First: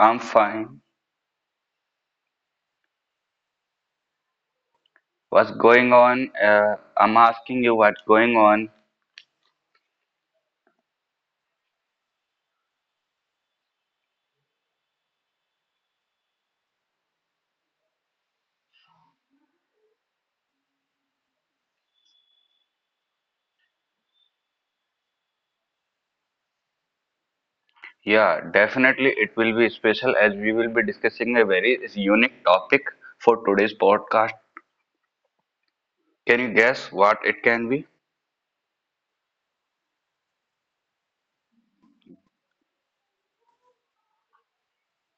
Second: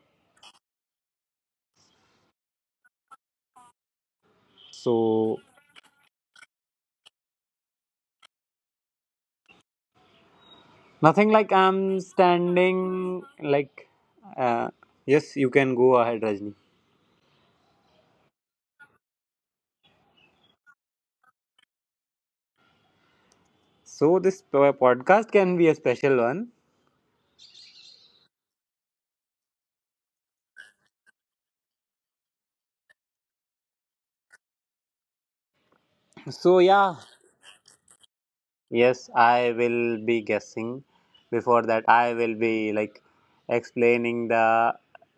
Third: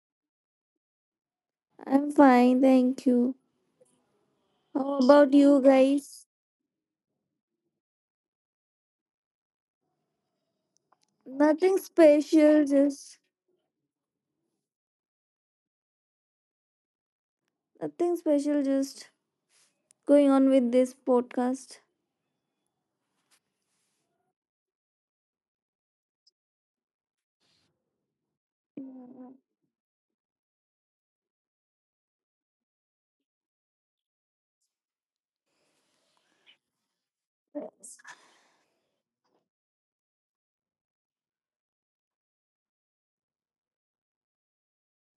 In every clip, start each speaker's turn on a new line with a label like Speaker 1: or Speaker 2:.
Speaker 1: I'm fine.
Speaker 2: I'm fine, thank you. How about
Speaker 3: So,
Speaker 1: What's
Speaker 2: you
Speaker 1: going
Speaker 2: guys?
Speaker 1: on? I'm asking you what's going on.
Speaker 3: nothing like
Speaker 2: Nothing
Speaker 3: I'm
Speaker 2: special, just
Speaker 3: standing like uh, yes, you can go ahead Rajni.
Speaker 2: nothing special, just going on with this podcast.
Speaker 3: So, this podcast can be a special one.
Speaker 1: Yeah, definitely it will be special as we will be discussing a very unique topic for today's podcast. Can you
Speaker 3: So,
Speaker 1: guess
Speaker 3: yeah,
Speaker 1: what it can be?
Speaker 3: Yes, I will be guessing. Before that, I will be like explaining the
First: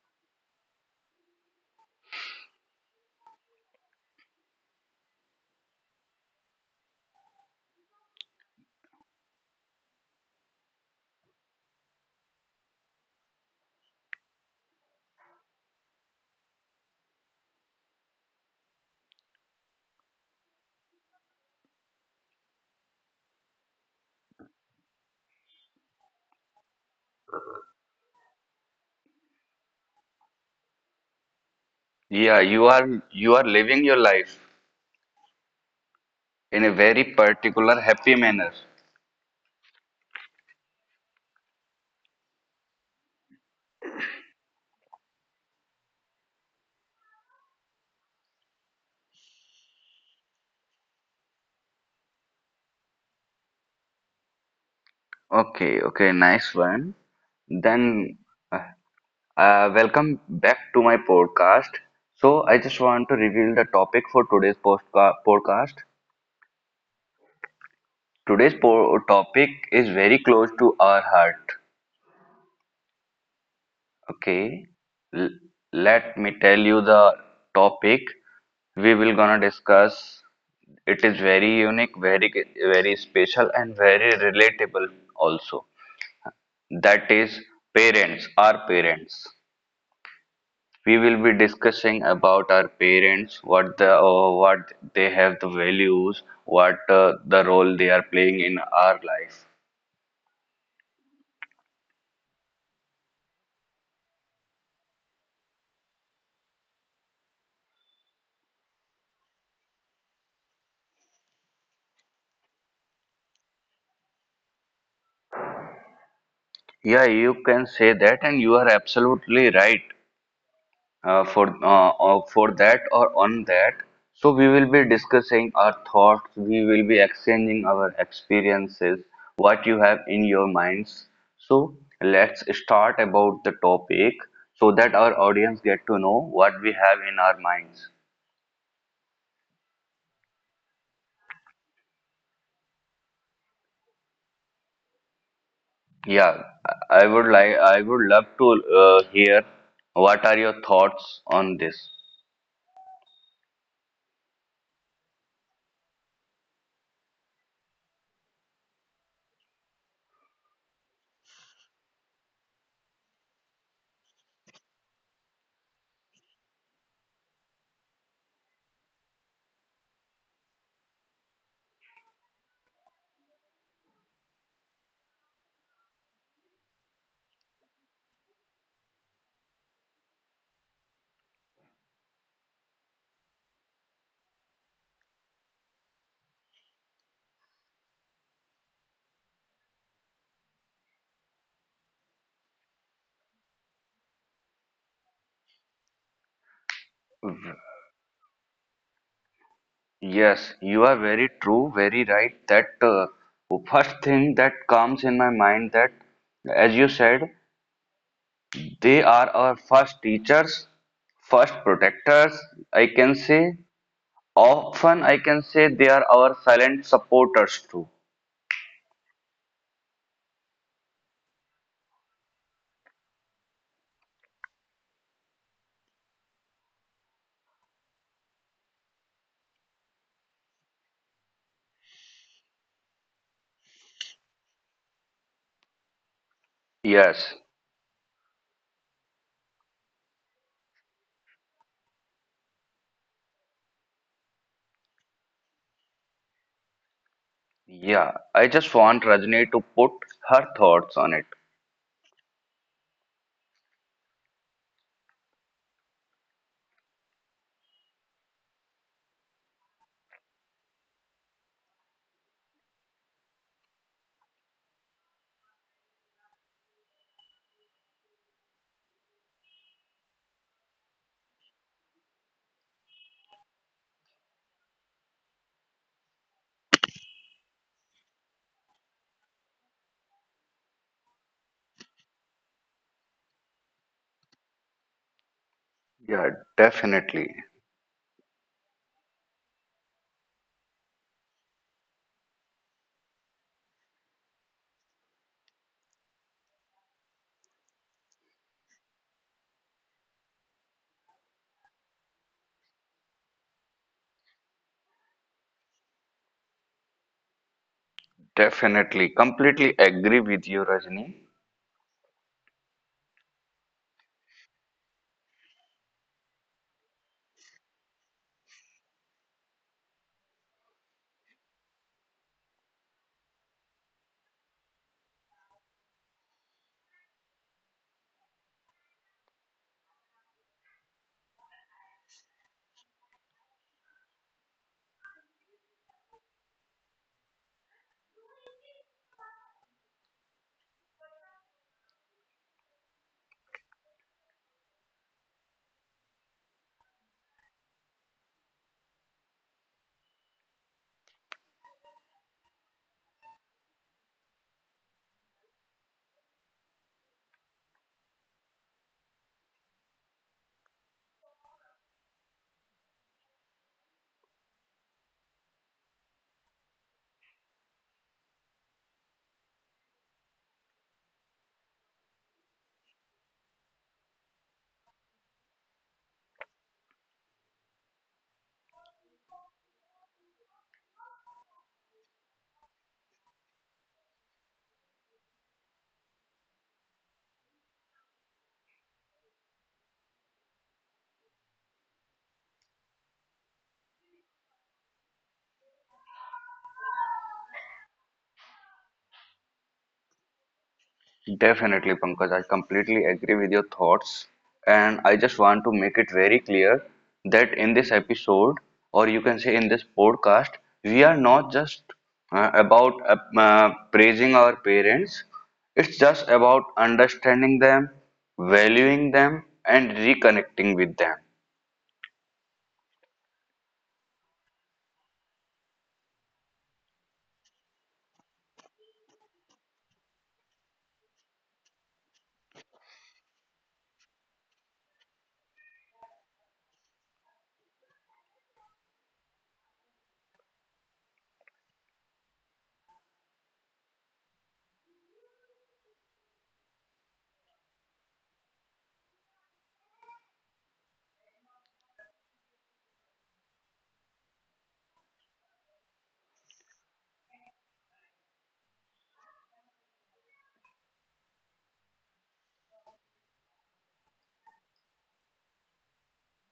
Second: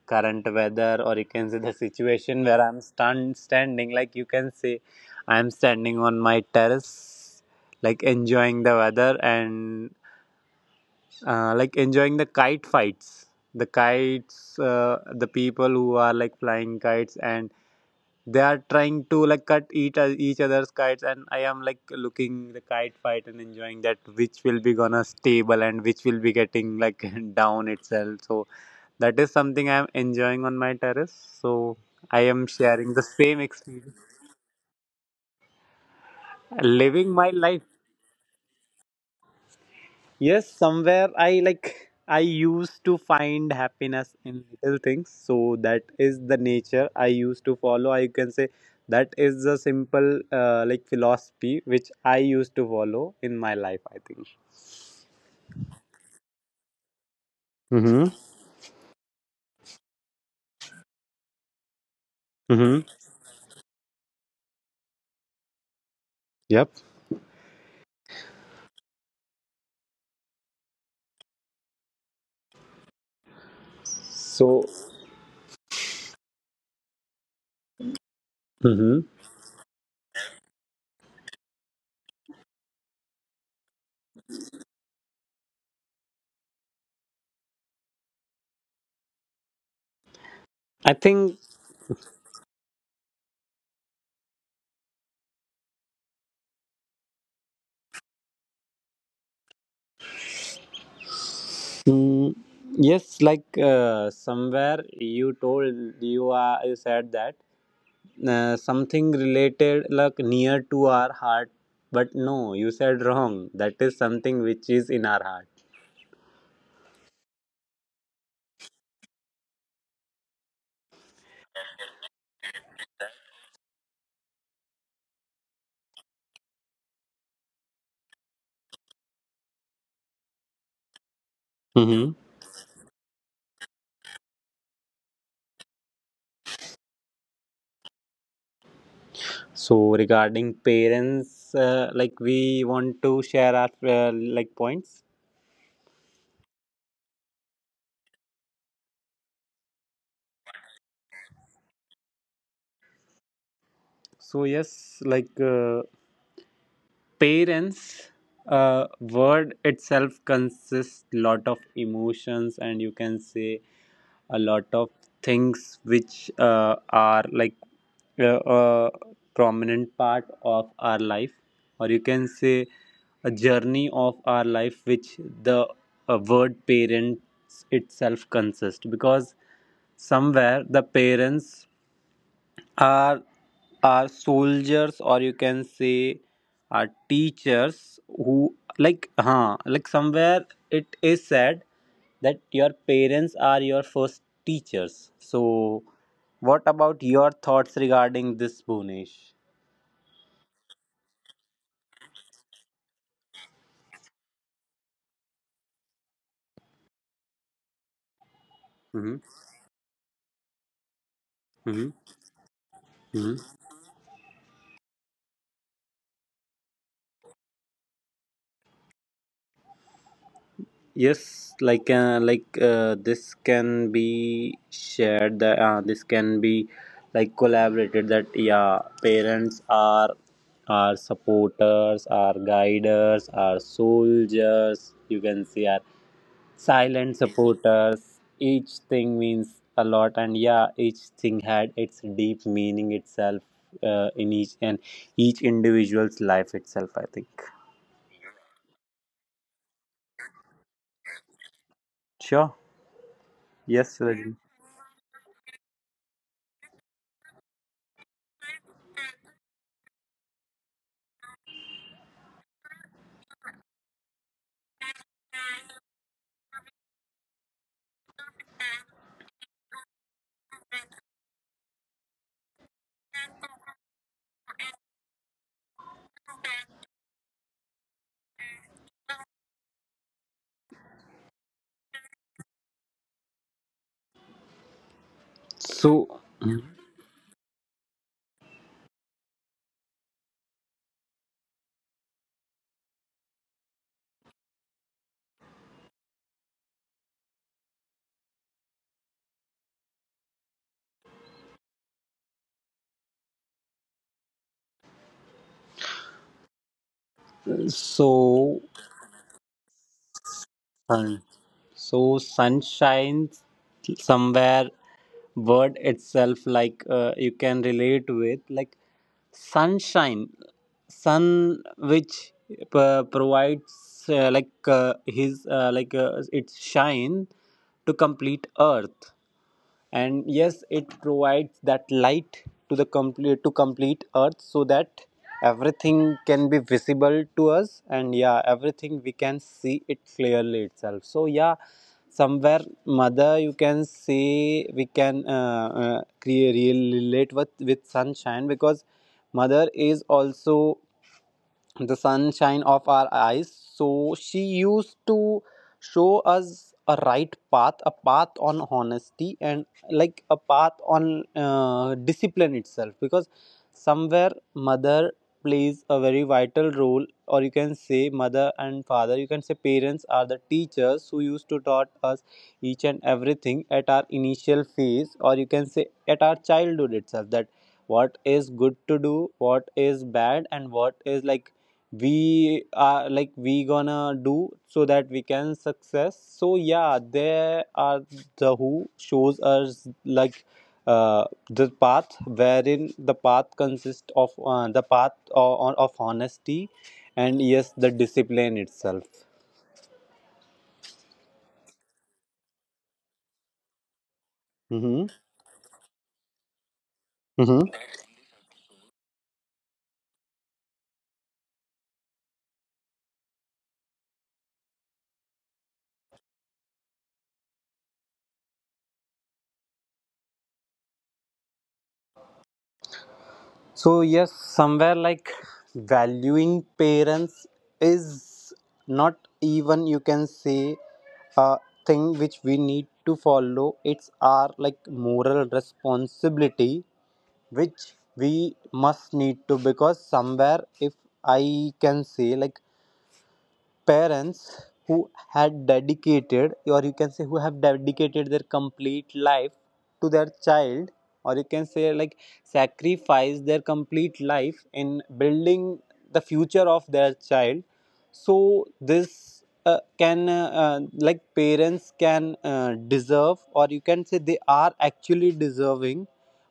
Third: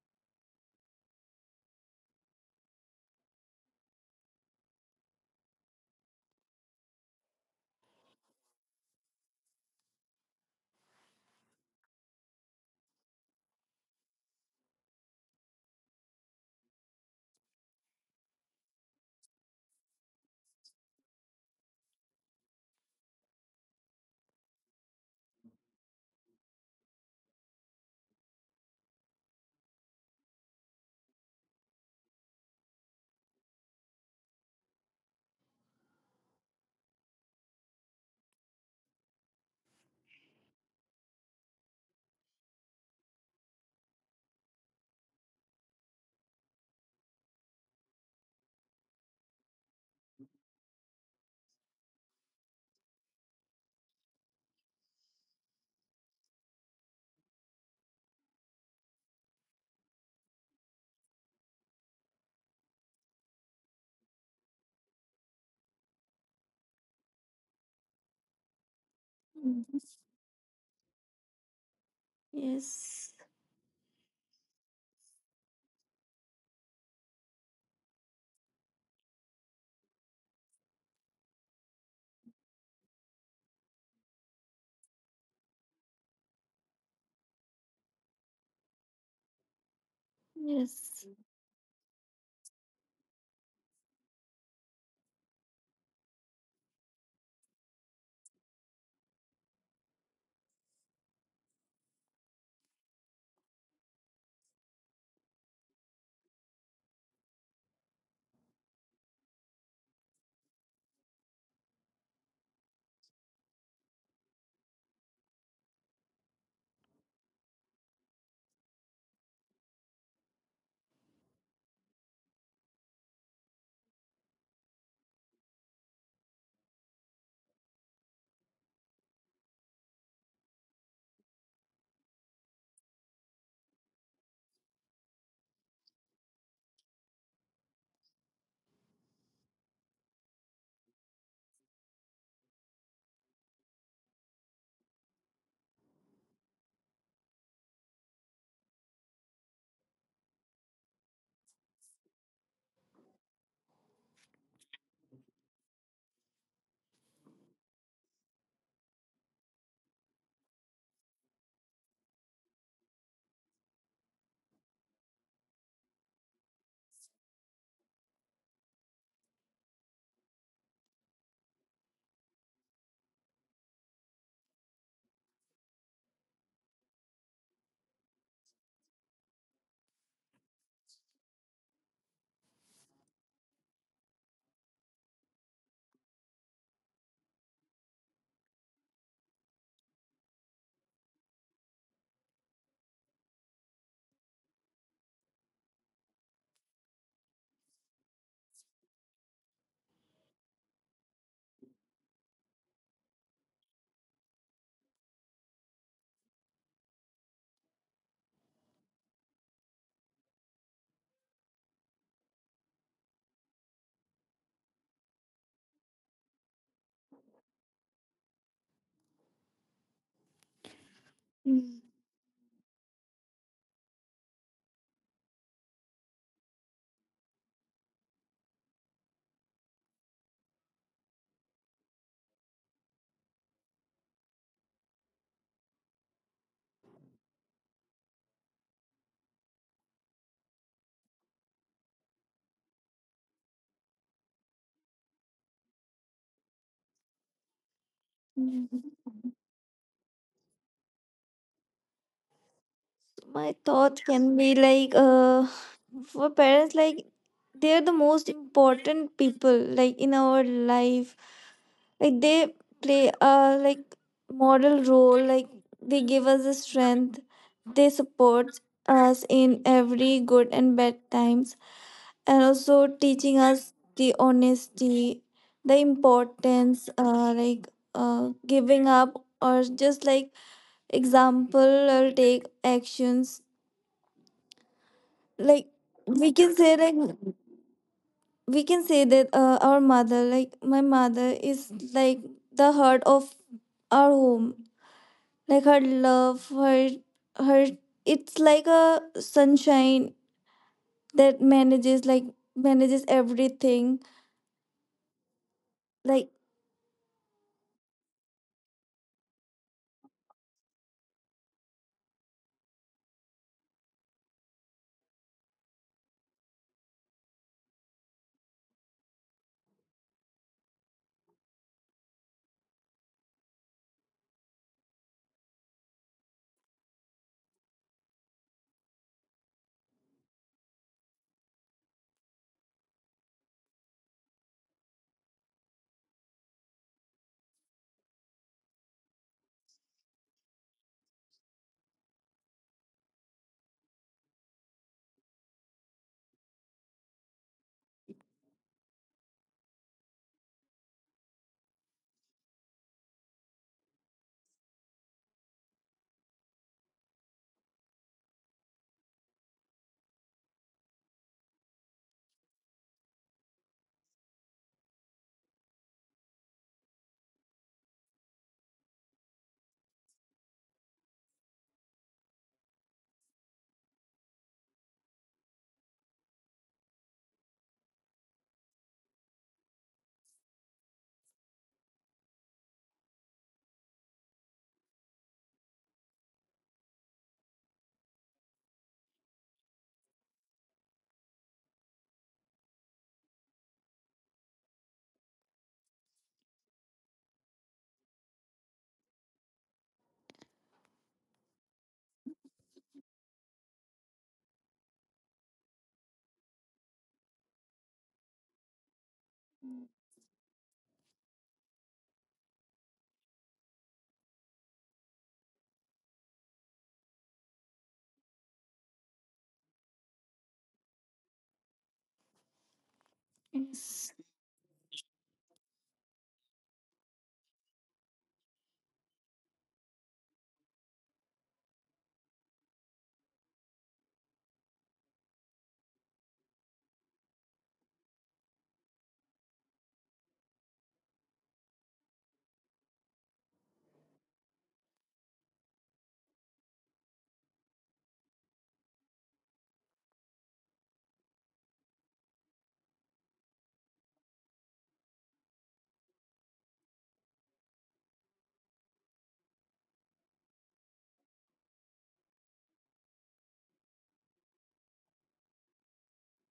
Speaker 3: current weather, or you can see the situation where I'm standing. Like you can see, I'm standing on my terrace, like enjoying the weather, and like enjoying the kite fights, the people who are like flying kites and they are trying to like cut each other's kites, and I am like looking the kite fight and enjoying that, which will be gonna stable and which will be getting like down itself. So that is something I am enjoying on my terrace, so I
Speaker 1: Yeah,
Speaker 3: am
Speaker 1: you
Speaker 3: sharing
Speaker 1: are
Speaker 3: the
Speaker 1: you
Speaker 3: same
Speaker 1: are living
Speaker 3: experience,
Speaker 1: your life in a very
Speaker 3: living my life.
Speaker 1: particular happy manner.
Speaker 3: Yes, somewhere I used to find happiness in little things. So that is the nature I used to follow. I can say that is the simple like philosophy which I used to follow in my life, I think.
Speaker 1: Okay, okay, nice one. Then
Speaker 3: Mm-hmm.
Speaker 1: uh, welcome back to my podcast. So, I just
Speaker 3: Mm-hmm.
Speaker 1: want to reveal the topic for today's podcast.
Speaker 3: Yep.
Speaker 1: Today's topic is very close to our heart.
Speaker 2: Yes,
Speaker 3: So
Speaker 1: Okay, L- let me tell you the topic we
Speaker 3: hmm.
Speaker 1: will gonna discuss. It is very unique, very very special, and very relatable also. That is parents, our parents.
Speaker 3: I
Speaker 1: We will be
Speaker 3: think
Speaker 1: discussing about our parents, what the what they have the values, what the role they are playing in our life.
Speaker 3: mm, yes, like somewhere you told, you said that, something related like near to our heart. But no, you said wrong, that is something which is in our heart.
Speaker 1: Yeah, you can say that, and you are absolutely right for that or on that. So we will be discussing our thoughts. We will be exchanging our experiences, what you have in your minds. So
Speaker 3: Mm-hmm.
Speaker 1: let's start about the topic so that our audience get to know what we have in our minds.
Speaker 3: So regarding parents, like we want to share our like points.
Speaker 1: Yeah, I would love to hear what are your thoughts on this.
Speaker 3: So yes, like parents, word itself consists lot of emotions, and you can say a lot of things which are like a prominent part of our life, or you can say a journey of our life, which the word parents itself consists, because somewhere the parents are soldiers, or you can say are teachers who like huh like somewhere it is said that your parents are your first teachers. So what about your thoughts regarding this, bonish
Speaker 1: Yes, you are very true, very right. That First thing that comes in my mind that, as you said, they
Speaker 3: mm-hmm.
Speaker 1: are our first teachers, first protectors, I can say. Often, I can say they are our silent supporters too.
Speaker 3: Yes,
Speaker 2: yes.
Speaker 3: like this can be shared. That this can be like collaborated. That yeah, parents are supporters, are guiders, are soldiers. You can see are silent
Speaker 1: Yes,
Speaker 3: supporters. Each thing means a lot, and yeah, each thing had its deep meaning itself in each individual's life itself, I think.
Speaker 1: yeah. I just want Rajni to put her thoughts on it.
Speaker 3: Sure.
Speaker 2: My thought
Speaker 3: Yes,
Speaker 2: can
Speaker 3: Rajni.
Speaker 2: be like for parents, like they're the most important people like in our life, like they play a like model role, like they give us the strength, they support us in every good and bad times, and also teaching us the honesty, the importance giving up, or just like example or take actions. Like
Speaker 3: So.
Speaker 2: we
Speaker 1: Yeah,
Speaker 2: can say like
Speaker 1: definitely.
Speaker 2: we can say that our mother, like my mother, is like the heart of our home. Like her love, her it's like a sunshine that manages everything like.
Speaker 3: So,
Speaker 1: Definitely, completely agree with you, Rajni.
Speaker 3: Sun. So sun shines somewhere. Word itself, like you can relate with, like sunshine, sun which provides like his like its shine to complete earth, and yes, it provides that light to the complete earth, so that everything can be visible to us, and yeah, everything we can see it clearly itself. So yeah, somewhere mother, you can say we can create relate with sunshine, because mother is also the sunshine of our eyes. So she used to show us a right path, a path on honesty, and like a path on discipline itself, because somewhere mother plays a very vital role, or you can say mother and father, you can say parents are the teachers who used to taught us each and everything at our initial phase, or you can say at our childhood itself, that what is good to do, what is bad, and what is like we are like we gonna do so that we can success. So yeah, there are the who shows us like the path wherein the path consists of the path of honesty and yes the discipline itself.
Speaker 1: Definitely, Pankaj, I completely agree with your thoughts. And
Speaker 3: Mm-hmm.
Speaker 1: I just want to make it very clear that
Speaker 3: Mm-hmm.
Speaker 1: in this episode, or you can say in this podcast, we are not just about praising our parents, it's just about understanding them, valuing them, and reconnecting with them.
Speaker 3: So,
Speaker 2: Yes.
Speaker 3: yes, somewhere like valuing parents is not even you can say a thing which we need to follow. It's our like moral responsibility which we must need to, because somewhere if I can say like parents who had dedicated, or you can say who have dedicated their complete life to their child, or you can say like sacrifice their complete life in building the future of their child. So this can like parents can deserve, or you can say they are actually deserving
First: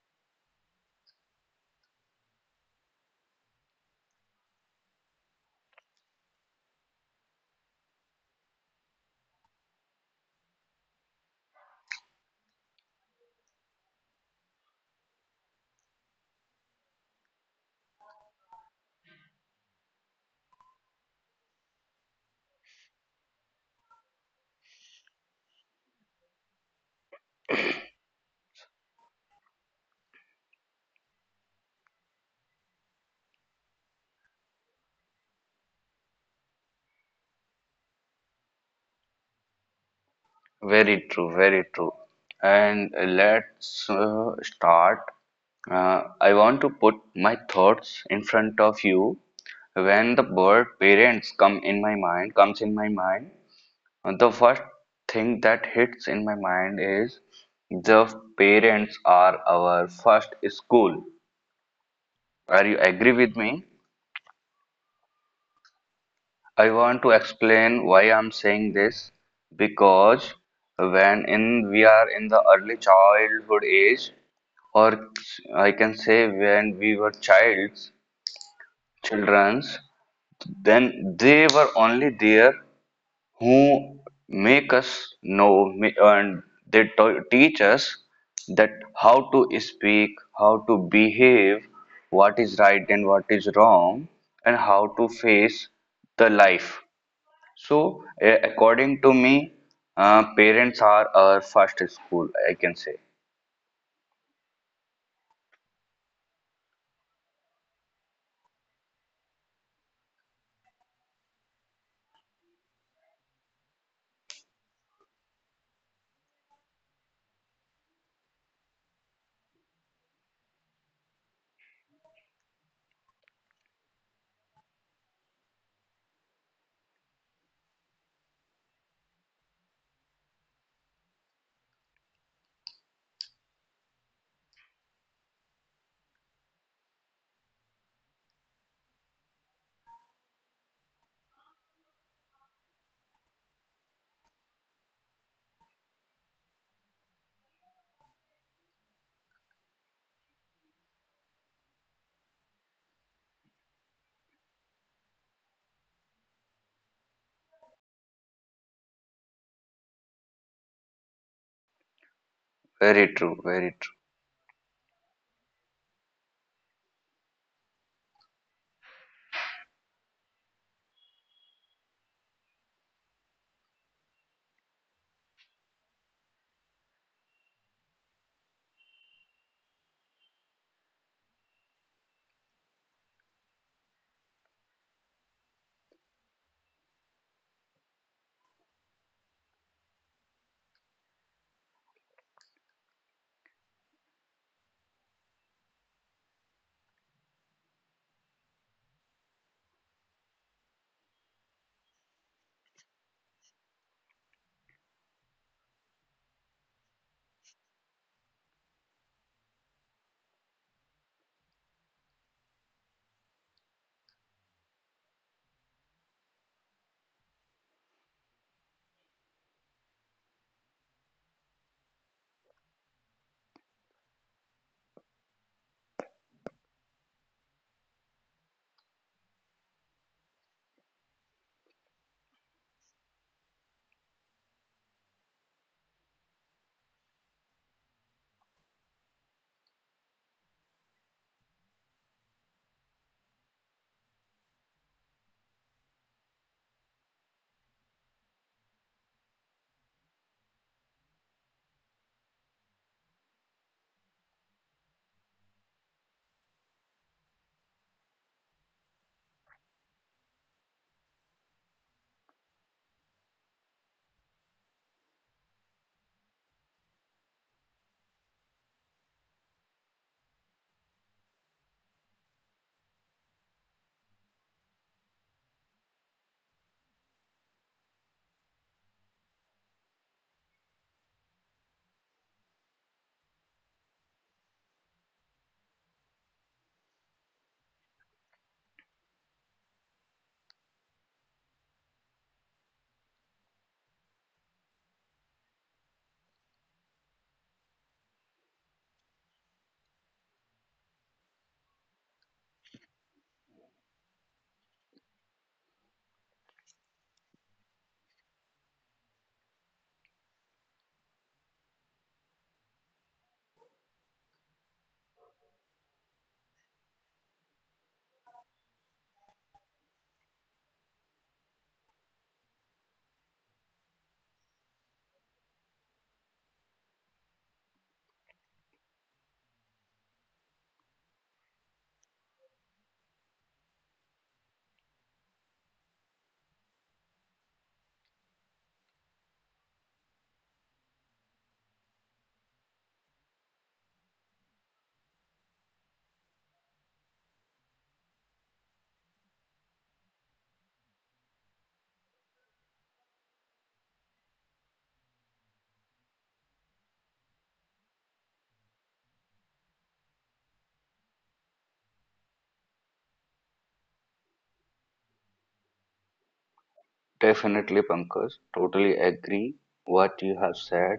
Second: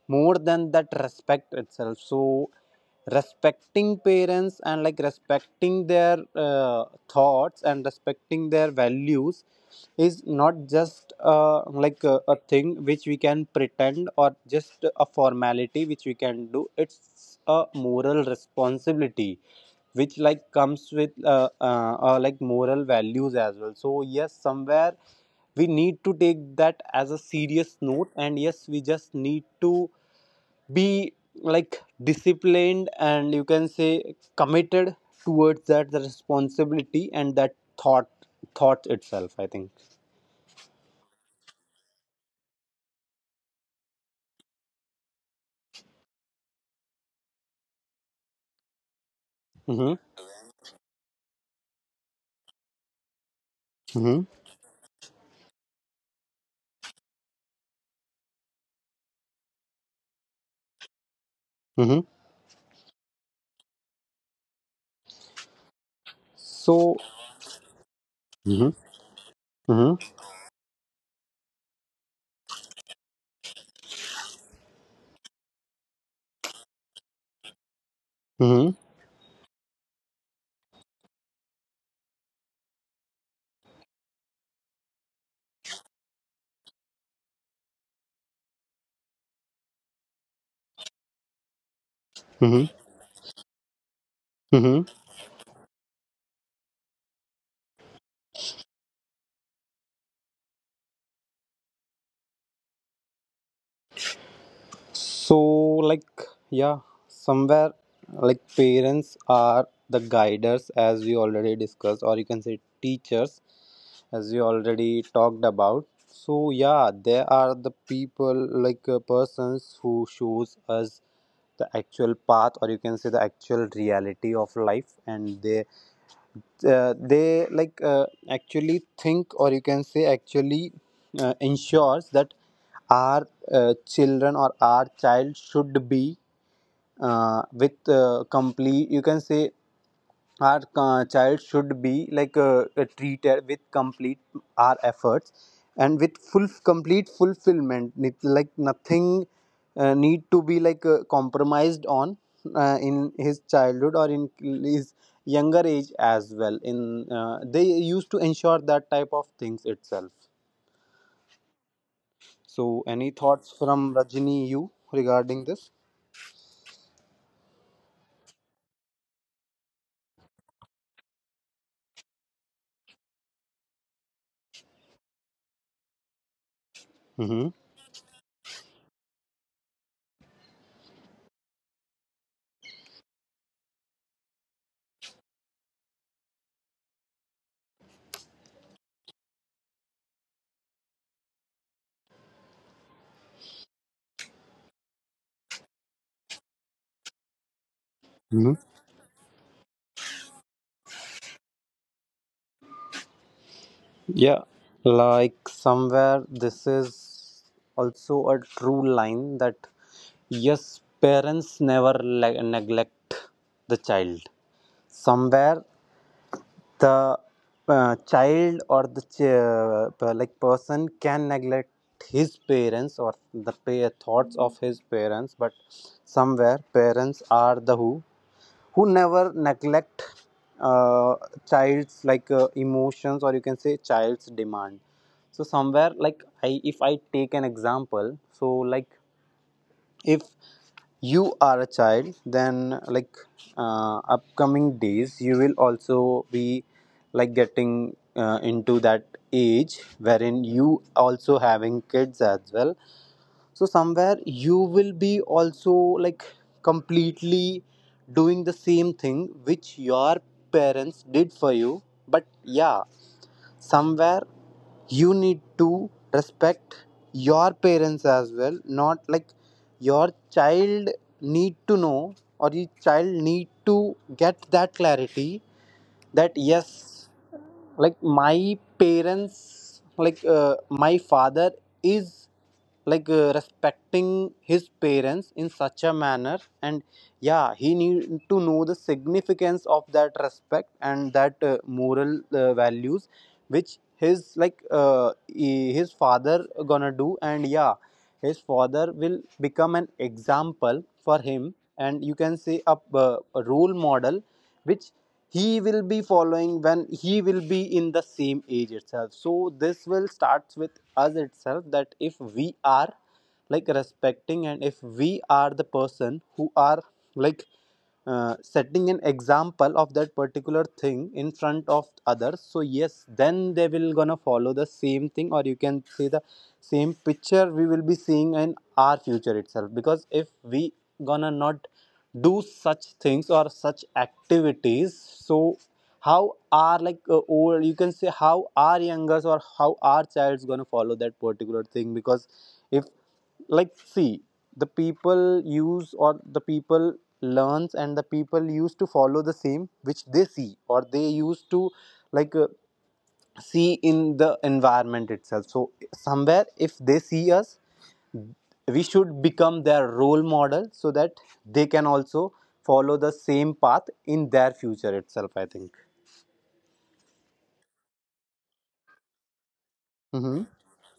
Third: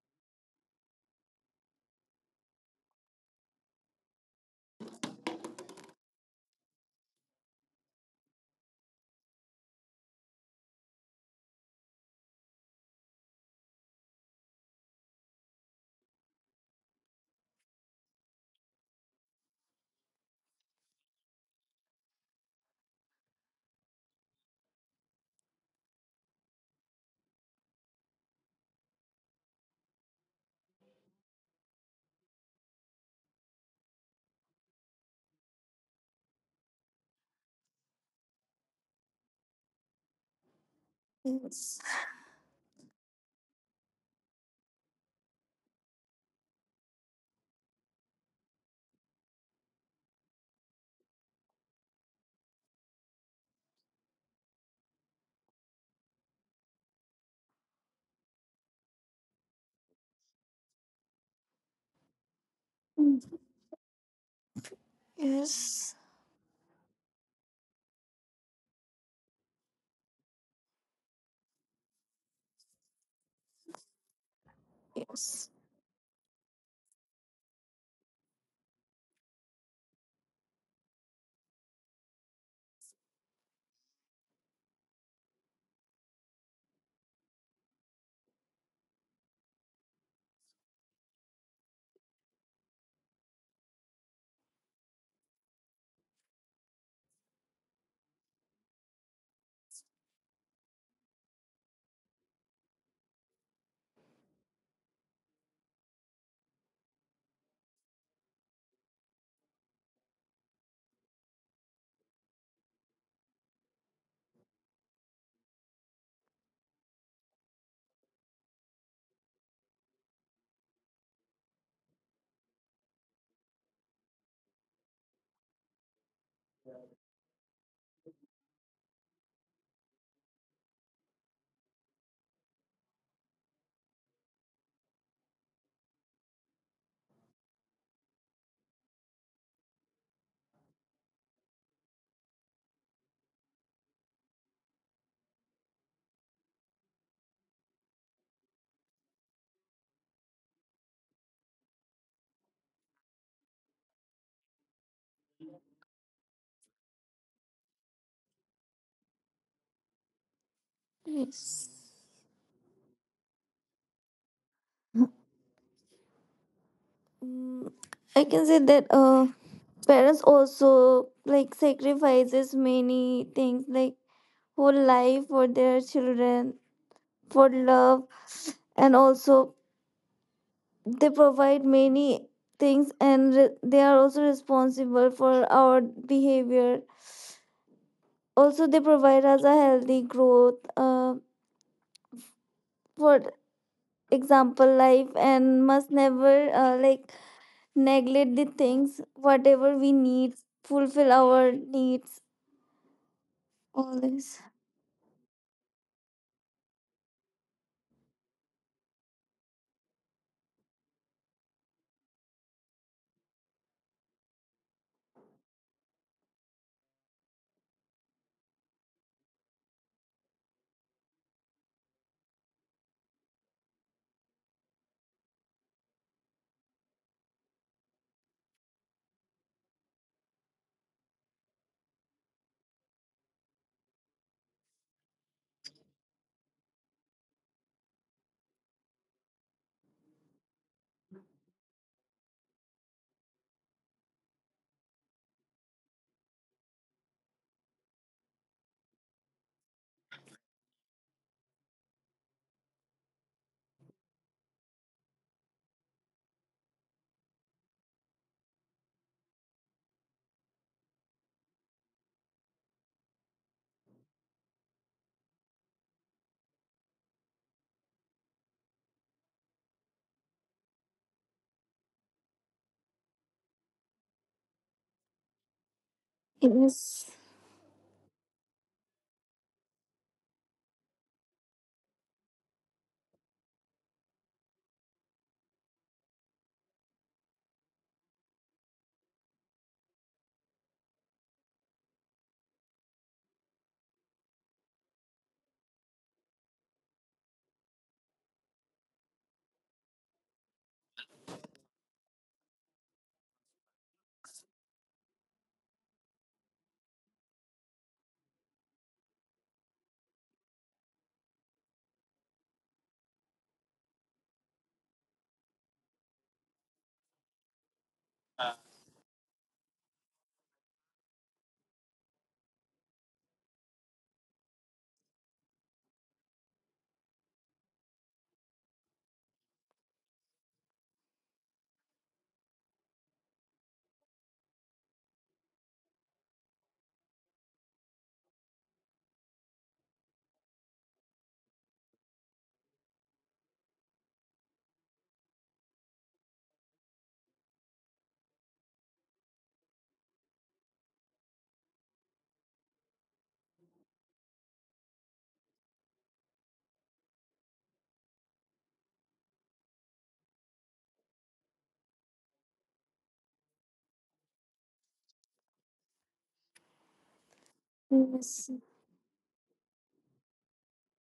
Speaker 3: more than that respect itself. So respecting parents and like respecting their thoughts and respecting their values is not just like a thing which we can pretend or just a formality which we can do, it's a moral responsibility which like comes with like moral values as well. So yes, somewhere we need to take that as a serious note, and yes, we just need to be like disciplined and you can say committed towards that the responsibility and that thought thought itself, I think.
Speaker 1: Very true, very
Speaker 2: Yes.
Speaker 1: true. And let's start. I want to put my thoughts in front of you.
Speaker 3: Mm-hmm.
Speaker 1: When the word parents come in my mind, comes in my mind,
Speaker 3: Mm-hmm.
Speaker 1: the first thing that hits in my mind is the parents are our first school.
Speaker 3: Mm-hmm.
Speaker 1: Are you agree with me?
Speaker 2: Yes.
Speaker 1: I
Speaker 3: So
Speaker 1: want to explain why I'm
Speaker 3: mm-hmm.
Speaker 1: saying this
Speaker 3: Mm-hmm.
Speaker 1: because when in we are in the early childhood age, or
Speaker 2: Yes,
Speaker 1: I can say when we were childs,
Speaker 3: Mm-hmm.
Speaker 1: childrens, then they were only there who make us know and they teach us that how to speak, how to behave, what is right and what is wrong, and how
Speaker 3: Mm-hmm.
Speaker 1: to face the life. So, according to me, parents are our first school, I can say.
Speaker 3: So, like, yeah, somewhere like parents are the guiders, as we already discussed, or you can say teachers, as we already talked about. So, yeah, they are the people, like persons who shows us the actual path, or you can say the actual reality of life, and they like actually think, or you can say actually ensures that our children, or our child should be with complete, you can say our child should be like treated with complete our efforts and with full complete fulfillment. Like nothing need to be like compromised on in his childhood, or in his younger age as well, in they used to ensure that type of things itself.
Speaker 2: yes.
Speaker 3: So any
Speaker 1: Very true,
Speaker 3: thoughts
Speaker 1: very
Speaker 3: from
Speaker 1: true.
Speaker 3: rajini you regarding this?
Speaker 2: Mm, I can say that parents also like sacrifices many things, like whole life for their children,
Speaker 3: Mm-hmm.
Speaker 2: for love, and also they provide many things and they are also responsible for our behavior. Also, they provide us a healthy growth. For example, life, and must never neglect the things whatever we need, fulfill our needs. All this.
Speaker 3: Yeah, like somewhere this is also a true line that yes, parents never neglect the child. Somewhere the child or the ch- like person can neglect his parents or the thoughts of his parents, but somewhere parents are the who never neglect uh, child's like emotions, or you can say child's demand. So somewhere like I if I take an example, so like if you are a child, then like upcoming days you will also be like getting into that age wherein you also having kids as well. So somewhere you will be also like completely doing the same thing which your parents did for you. But yeah, somewhere you need to respect your parents as well, not like your child need to know, or your child need to get that clarity, that yes,
Speaker 2: Yes.
Speaker 3: like my parents, like my father is like respecting his parents in such a manner, and yeah, he need to know the significance of that respect and that moral values which his like his father gonna do. And yeah, his father will become an example for him, and you can say a role model which he will be following when he will be in the same age itself. So this will starts with us itself, that if we are like respecting, and if we are the person who are like setting an example of that particular thing in front of others, so yes, then they will gonna follow the same thing, or you can say the same picture we will be seeing in our future itself. Because if we gonna not do such things or such activities, so how are like old you can say how our youngers or how our child's gonna follow that particular thing? Because if like see, the people use, or the people learns, and the people used to follow the same which they see, or they used to like see in the environment itself. So somewhere if they see us, we should become their role model, so that they can also follow the same path in their future itself, I think.
Speaker 1: Definitely, Pankaj.
Speaker 2: Yes.
Speaker 1: Totally agree what you
Speaker 3: Mm-hmm.
Speaker 1: have said.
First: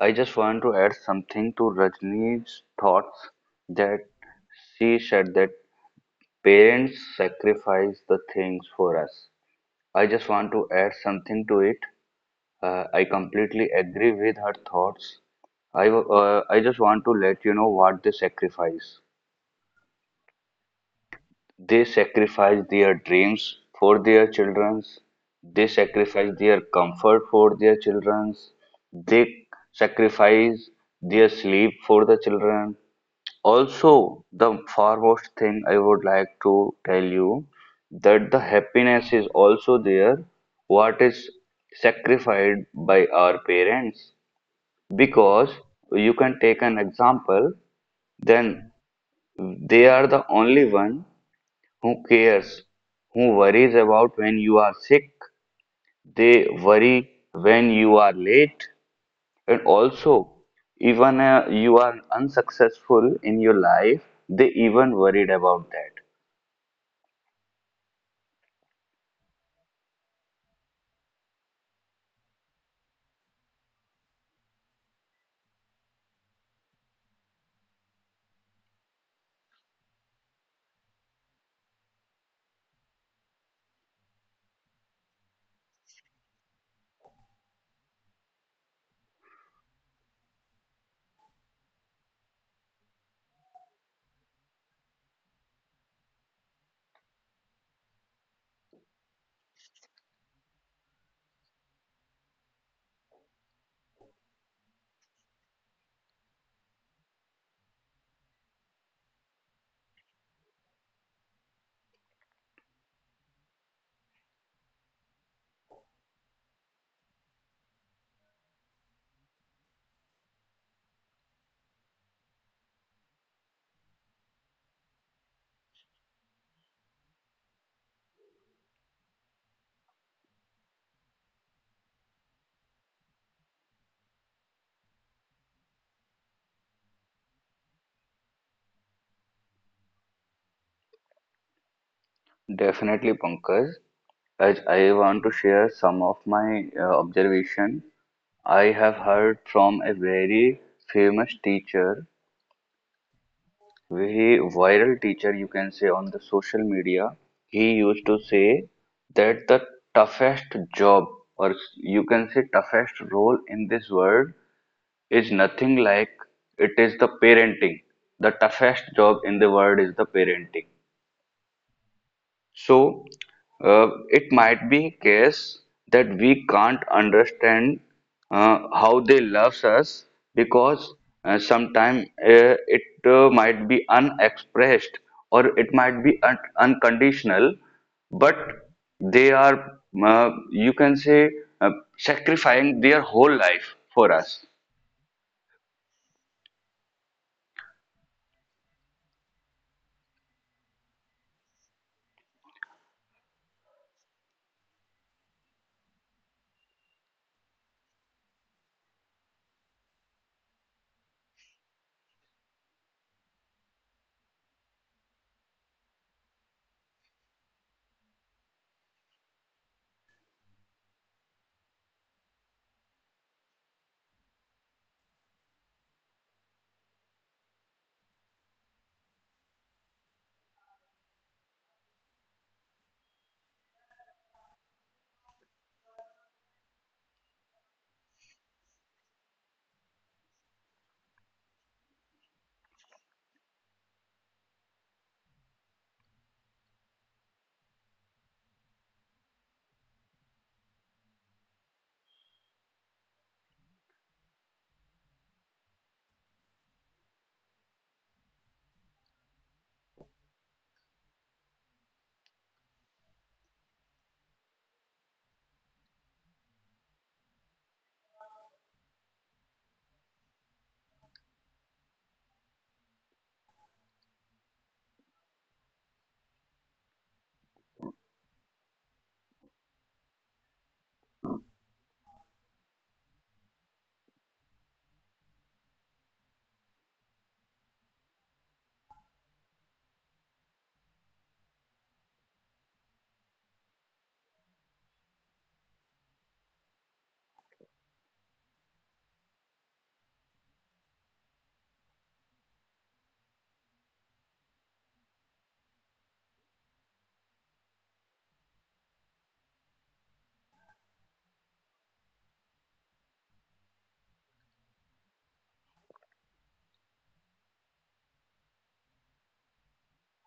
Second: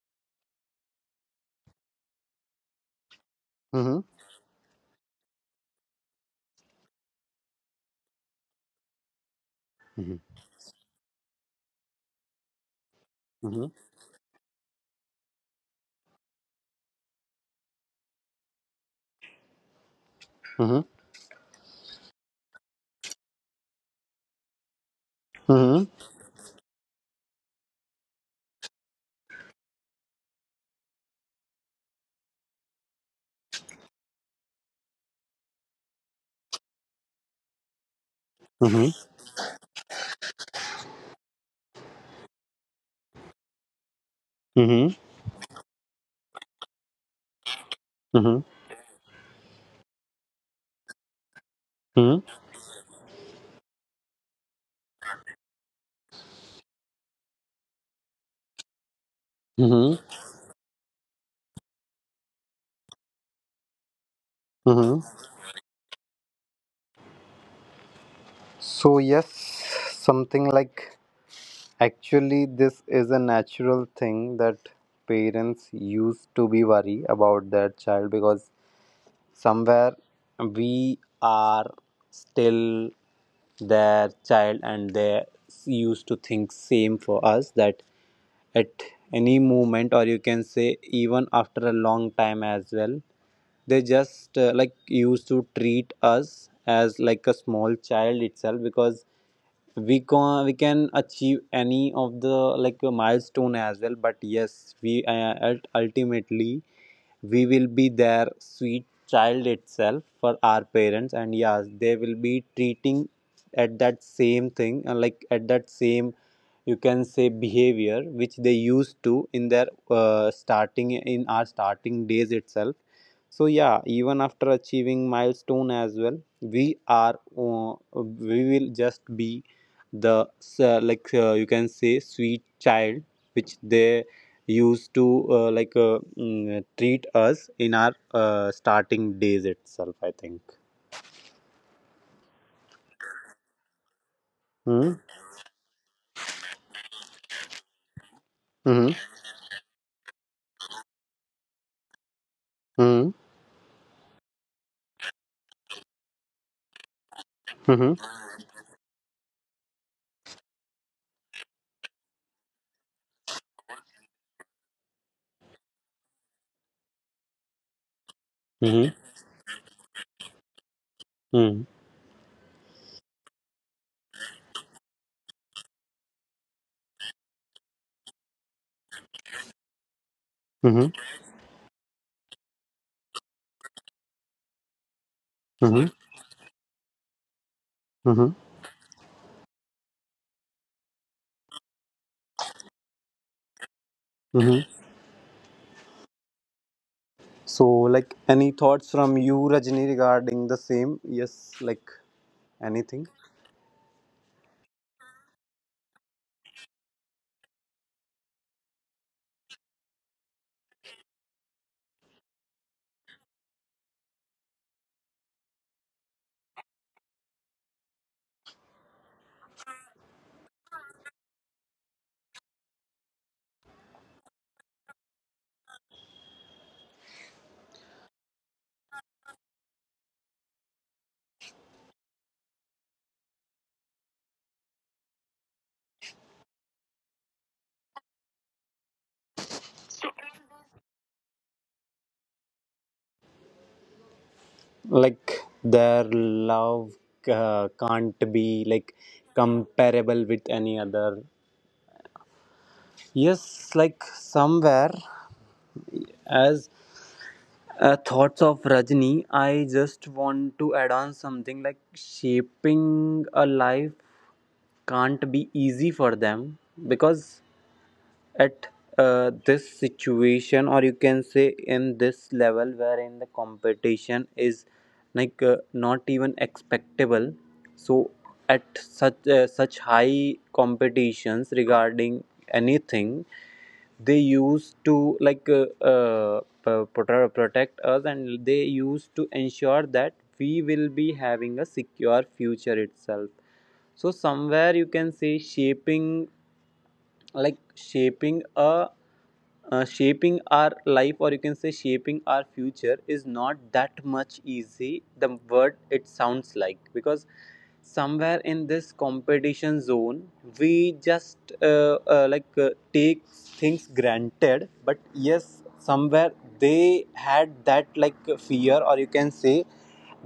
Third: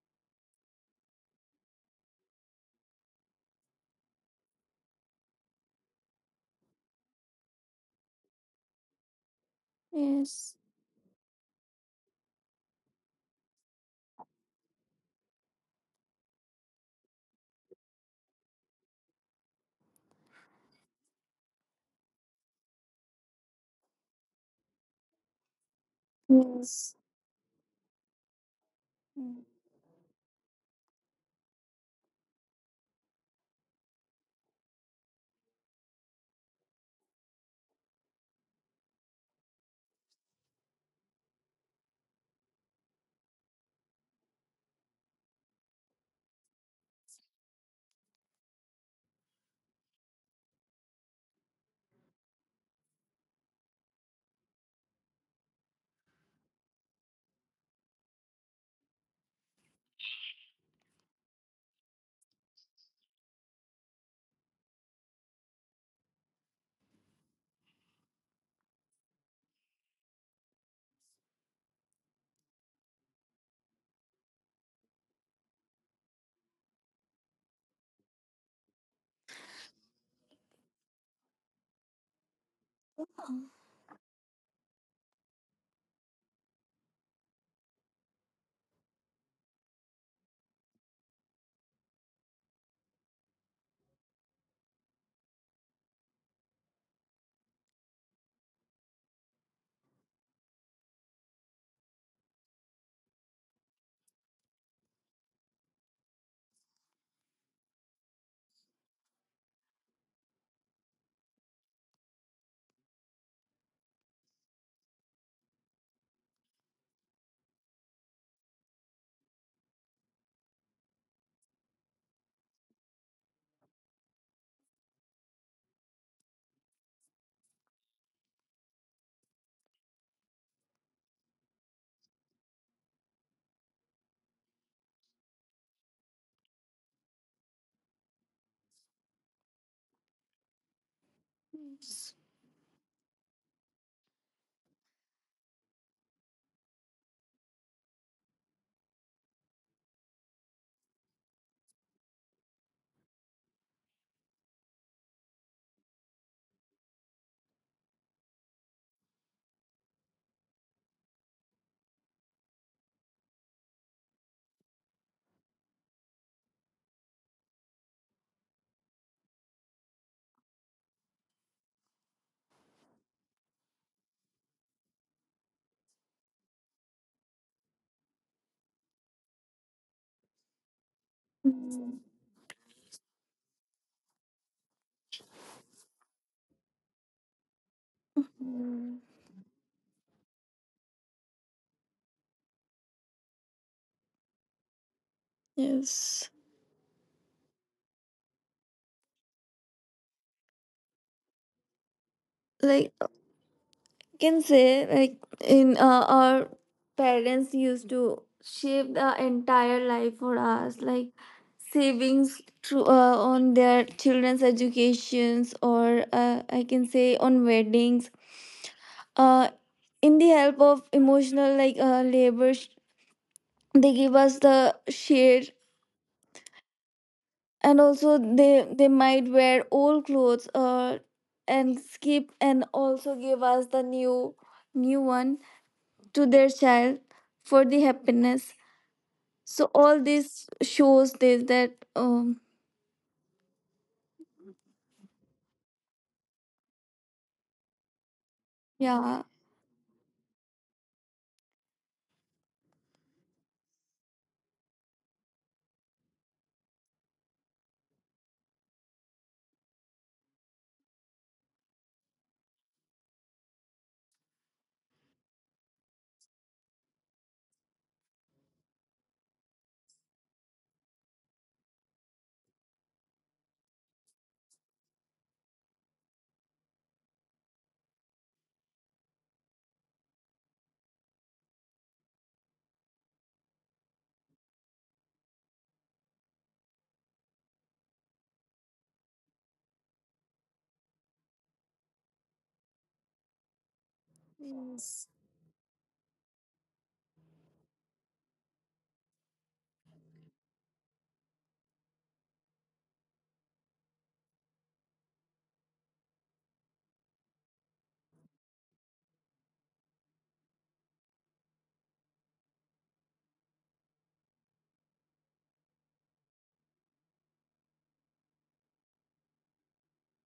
Speaker 1: I just want to add something to Rajni's thoughts that
Speaker 3: Mm-hmm.
Speaker 1: she said that parents sacrifice the things for us. I just want
Speaker 2: Yes.
Speaker 1: to add something to it. I completely
Speaker 3: Mm-hmm.
Speaker 1: agree with her thoughts. I just want to let you know what they sacrifice.
Speaker 3: Mm-hmm.
Speaker 1: They sacrifice their dreams for their children's. They
Speaker 3: Mm-hmm.
Speaker 1: sacrifice their
Speaker 2: Yes.
Speaker 1: comfort for their children's. They sacrifice their sleep for the children. Also, the foremost thing I would like to tell you that the
Speaker 3: Mm-hmm. Mm-hmm.
Speaker 1: happiness is also there what is sacrificed by our parents
Speaker 3: Mm-hmm.
Speaker 1: because you can take an example
Speaker 3: Mm-hmm.
Speaker 1: then they are the only one who
Speaker 3: Mm-hmm.
Speaker 1: cares? Who worries about when you are sick? They worry when you are late. And
Speaker 3: Mm-hmm.
Speaker 1: also, even you are unsuccessful in your life, they even
Speaker 3: Mm-hmm.
Speaker 1: worried about that.
Speaker 3: So, yes, something like actually, this is a natural thing that parents used to be worry about their child, because somewhere we are still their child, and they used to think same for us, that at any moment, or you can say even after a long time as well, they just like used to treat us as like a small child itself, because we can achieve any of the like a milestone as well, but yes, we ultimately we will be their sweet child itself for our parents, and yes, they will be treating at that same thing like at that same, you can say behavior which they used to in their starting in our starting days itself. So yeah, even after achieving milestone as well, we are uh, we will just be the you can say sweet child, which they used to treat us in our starting days itself, I think.
Speaker 1: Definitely, Pankaj. As I
Speaker 3: Hmm.
Speaker 1: want to share some of my observation, I
Speaker 3: Hmm.
Speaker 1: have heard from a very famous teacher,
Speaker 3: Hmm.
Speaker 1: Ve viral teacher, you can say on the social media, he
Speaker 3: Hmm. Hmm.
Speaker 1: used to say that the toughest job, or you can say toughest role in this world, is nothing like it is the parenting. The toughest job in the world is the parenting.
Speaker 3: Hmm.
Speaker 1: So, it might be case that we can't understand how they loves us
Speaker 3: Hmm. Hmm. Hmm.
Speaker 1: because uh,
Speaker 2: Yes.
Speaker 1: sometime uh, it uh, might be unexpressed or
Speaker 3: Hmm.
Speaker 1: it
Speaker 3: Hmm?
Speaker 1: might be unconditional,
Speaker 3: Hmm?
Speaker 1: but
Speaker 2: Mm.
Speaker 1: they are, you can say, uh, sacrificing their whole life for us.
Speaker 3: Hmm?
Speaker 2: Yes.
Speaker 3: So like any thoughts from you, Rajni, regarding the same? Yes, like
Speaker 2: Like
Speaker 3: anything.
Speaker 2: I can say like in our parents used to shape the entire life for us, like savings through on their children's educations, or I can say on weddings, uh in the help of emotional like labor they give us the share, and also they might wear old clothes and skip, and also give us the new one to their child for the happiness. So all this shows this that
Speaker 3: Like their love can't be like
Speaker 2: yeah.
Speaker 3: comparable with any other. Yes, like somewhere, as thoughts of Rajni, I just want to add on something. Like shaping a life can't be easy for them because at, this situation, or you can say in this level wherein the competition is like not even expectable. So at such such high competitions regarding anything, they used to like protect us, and they used to ensure that we will be having a secure future itself. So somewhere you can say shaping, like shaping our life, or you can say shaping our future is not that much easy the word it sounds like, because somewhere in this competition zone we just like take things granted. But yes, somewhere they had that like fear, or you can say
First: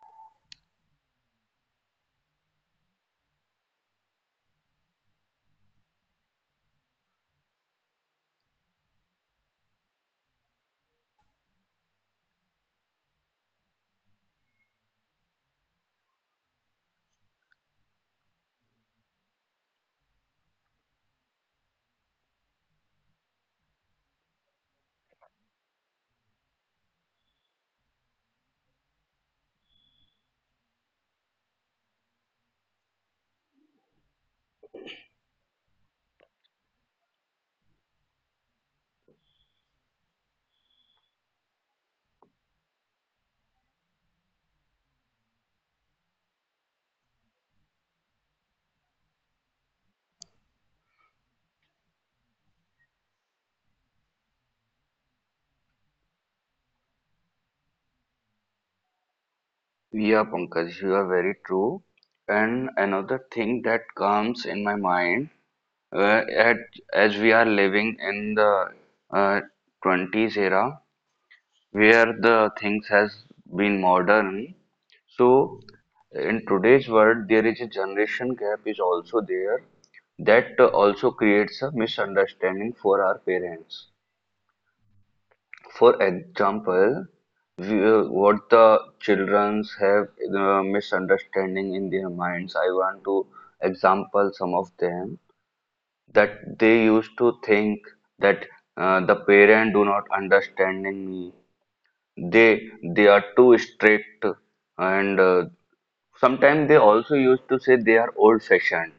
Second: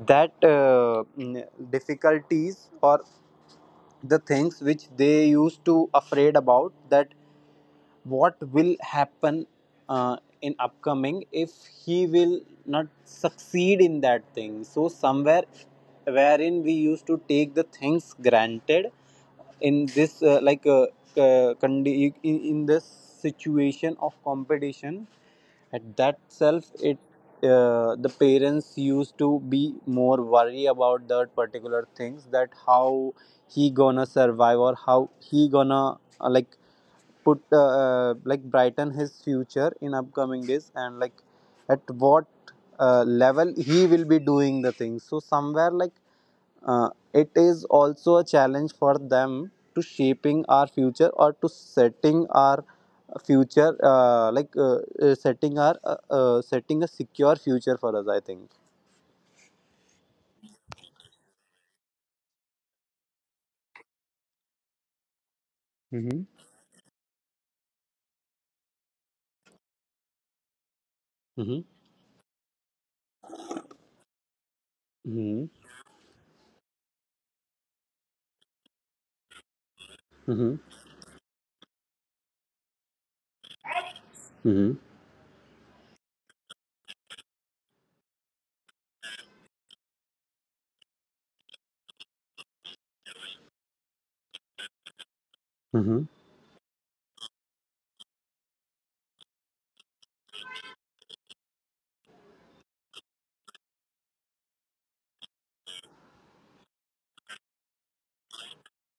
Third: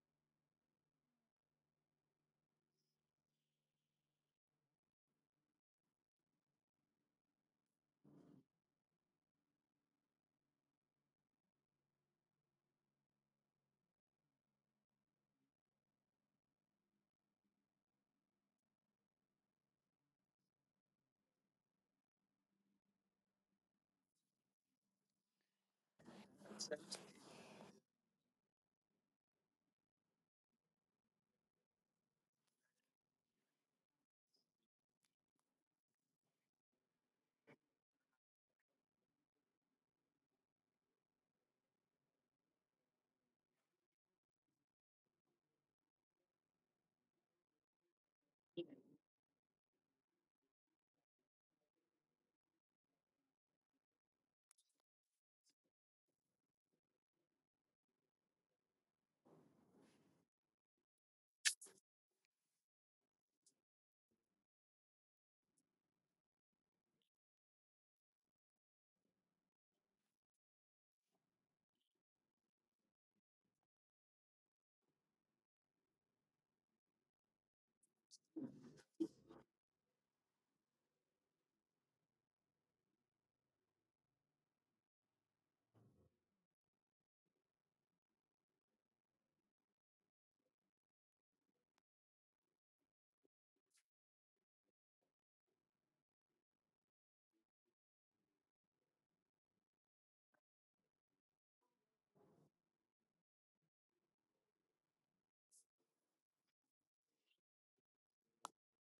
Speaker 3: that difficulties, or the things which they used to afraid about, that what will happen in upcoming if he will not succeed in that thing. So somewhere wherein we used to take the things granted in this uh, in this situation of competition, at that self it, the parents used to be more worry about that particular things, that how he gonna survive, or how he gonna like put like brighten his future in upcoming days. And like at what level he will be doing the things. So somewhere like uh, it is also a challenge for them to shaping our future, or to setting our future setting a secure future for us, I think.
Speaker 1: Yeah, Pankaj, you are very true. And another thing that comes in my mind
Speaker 3: Hmm.
Speaker 1: uh, at, as we are living in the uh, 20s era
Speaker 3: Mm-hmm.
Speaker 1: where the things has been modern,
Speaker 3: Mm-hmm.
Speaker 1: so in today's world there is a generation gap is also there that also creates a misunderstanding for our parents.
Speaker 3: Mm-hmm.
Speaker 1: For example, what the childrens have the misunderstanding in their minds, I want to example some of them,
Speaker 3: Mm-hmm.
Speaker 1: that they used to think that the parent do not understanding me, they they are too strict, and sometimes they also used to say they are old fashioned,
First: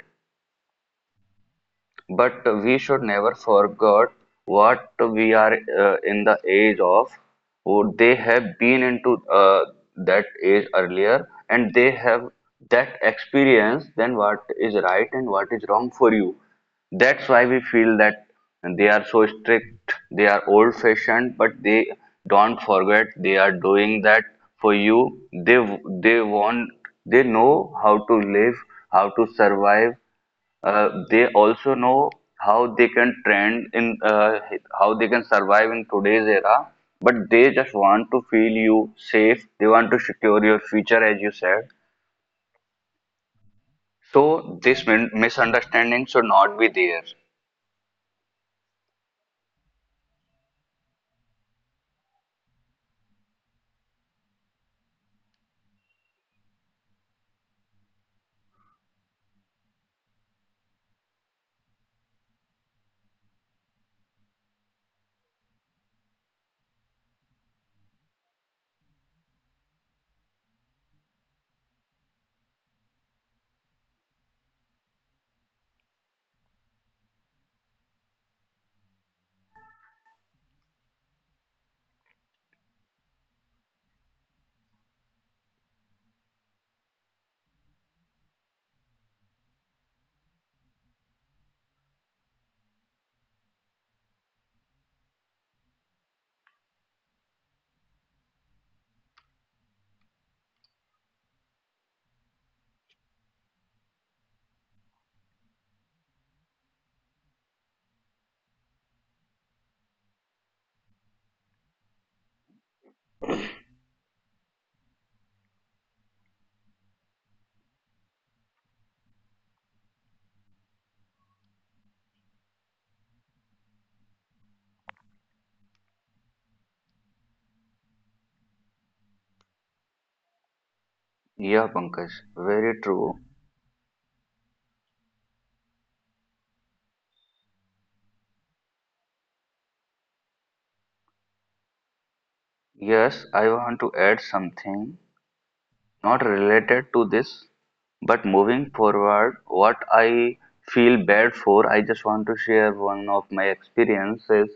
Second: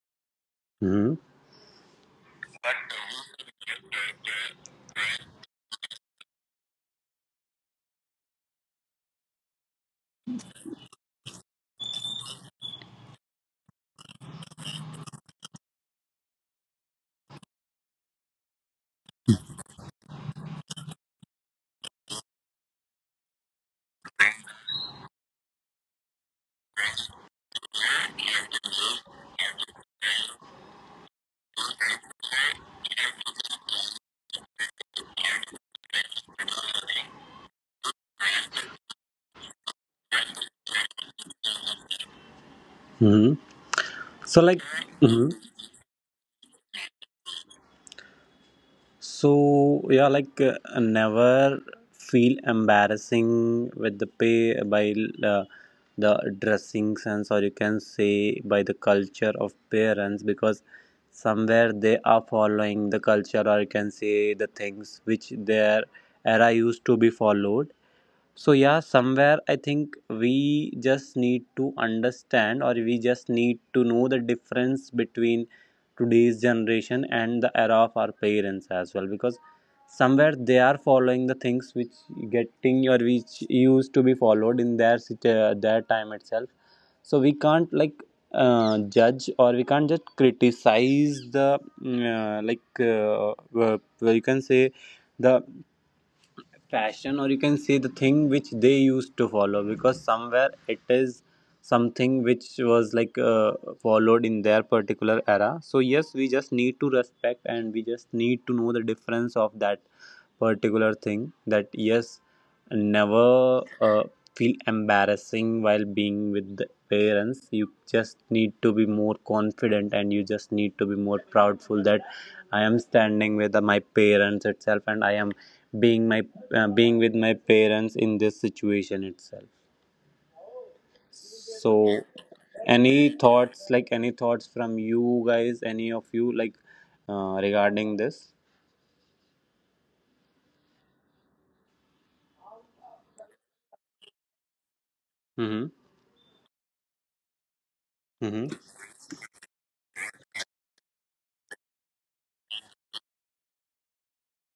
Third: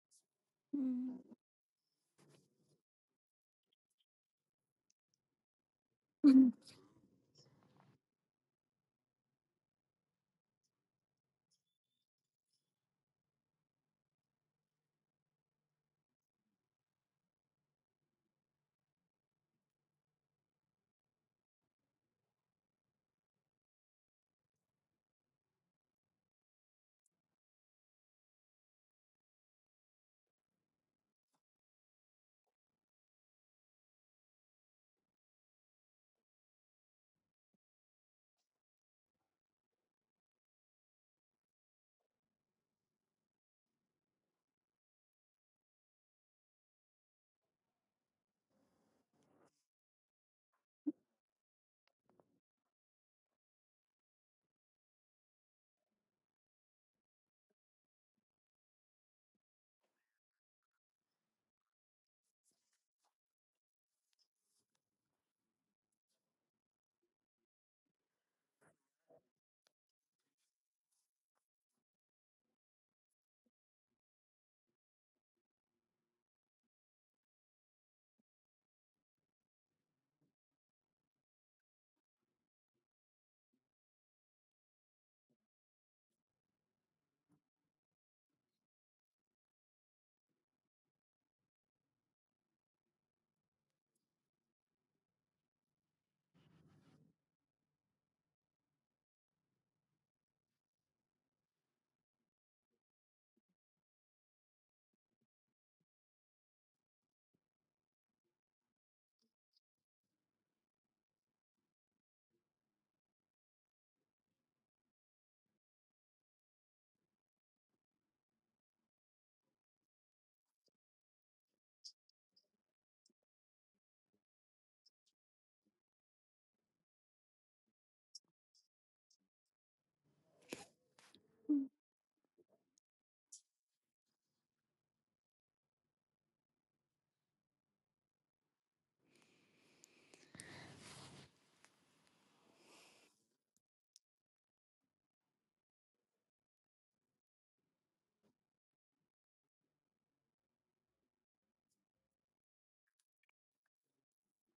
Speaker 1: but we should never forget what we are in the
Speaker 2: Mm.
Speaker 1: age of. Would they have been into that age earlier and they have that experience, then what is right and what is wrong for you. That's why we feel that they are so strict, they are old fashioned, but they don't forget they are doing that for you. They want, they know how to live, how to survive, they also know how they can trend in uh, how they can survive in today's era, but they just want to feel you safe, they want to secure your future as you said.
Speaker 3: Mm-hmm. So
Speaker 1: So
Speaker 3: like,
Speaker 1: this
Speaker 3: mm-hmm.
Speaker 1: misunderstanding should not be there.
Speaker 3: So yeah, like never feel embarrassing with the pay by, uh, the dressing sense, or you can say by the culture of parents, because somewhere they are following the culture, or you can say the things which their era used to be followed. So yeah, somewhere I think we just need to understand, or we just need to know the difference between today's generation and the era of our parents as well, because somewhere they are following the things which getting, or which used to be followed in their their time itself. So we can't like judge, or we can't just criticize the you can say the fashion, or you can say the thing which they used to follow, because somewhere it is something which was like followed in their particular era. So yes, we just need to respect, and we just need to know the difference of that particular thing, that yes, never uh, feel embarrassing while being with the parents. You just need to be more confident, and you just need to be more proudful that I am standing with my parents itself, and I am being my, being with my parents in this situation itself.
Speaker 1: Yeah
Speaker 3: So
Speaker 1: Pankaj, very
Speaker 3: any
Speaker 1: true.
Speaker 3: thoughts, like any thoughts from you guys, any of you, like regarding this?
Speaker 1: Yes, I want to add something
Speaker 3: Mm-hmm.
Speaker 1: not related to this, but moving forward what I feel bad for, I just want to share one of my experiences,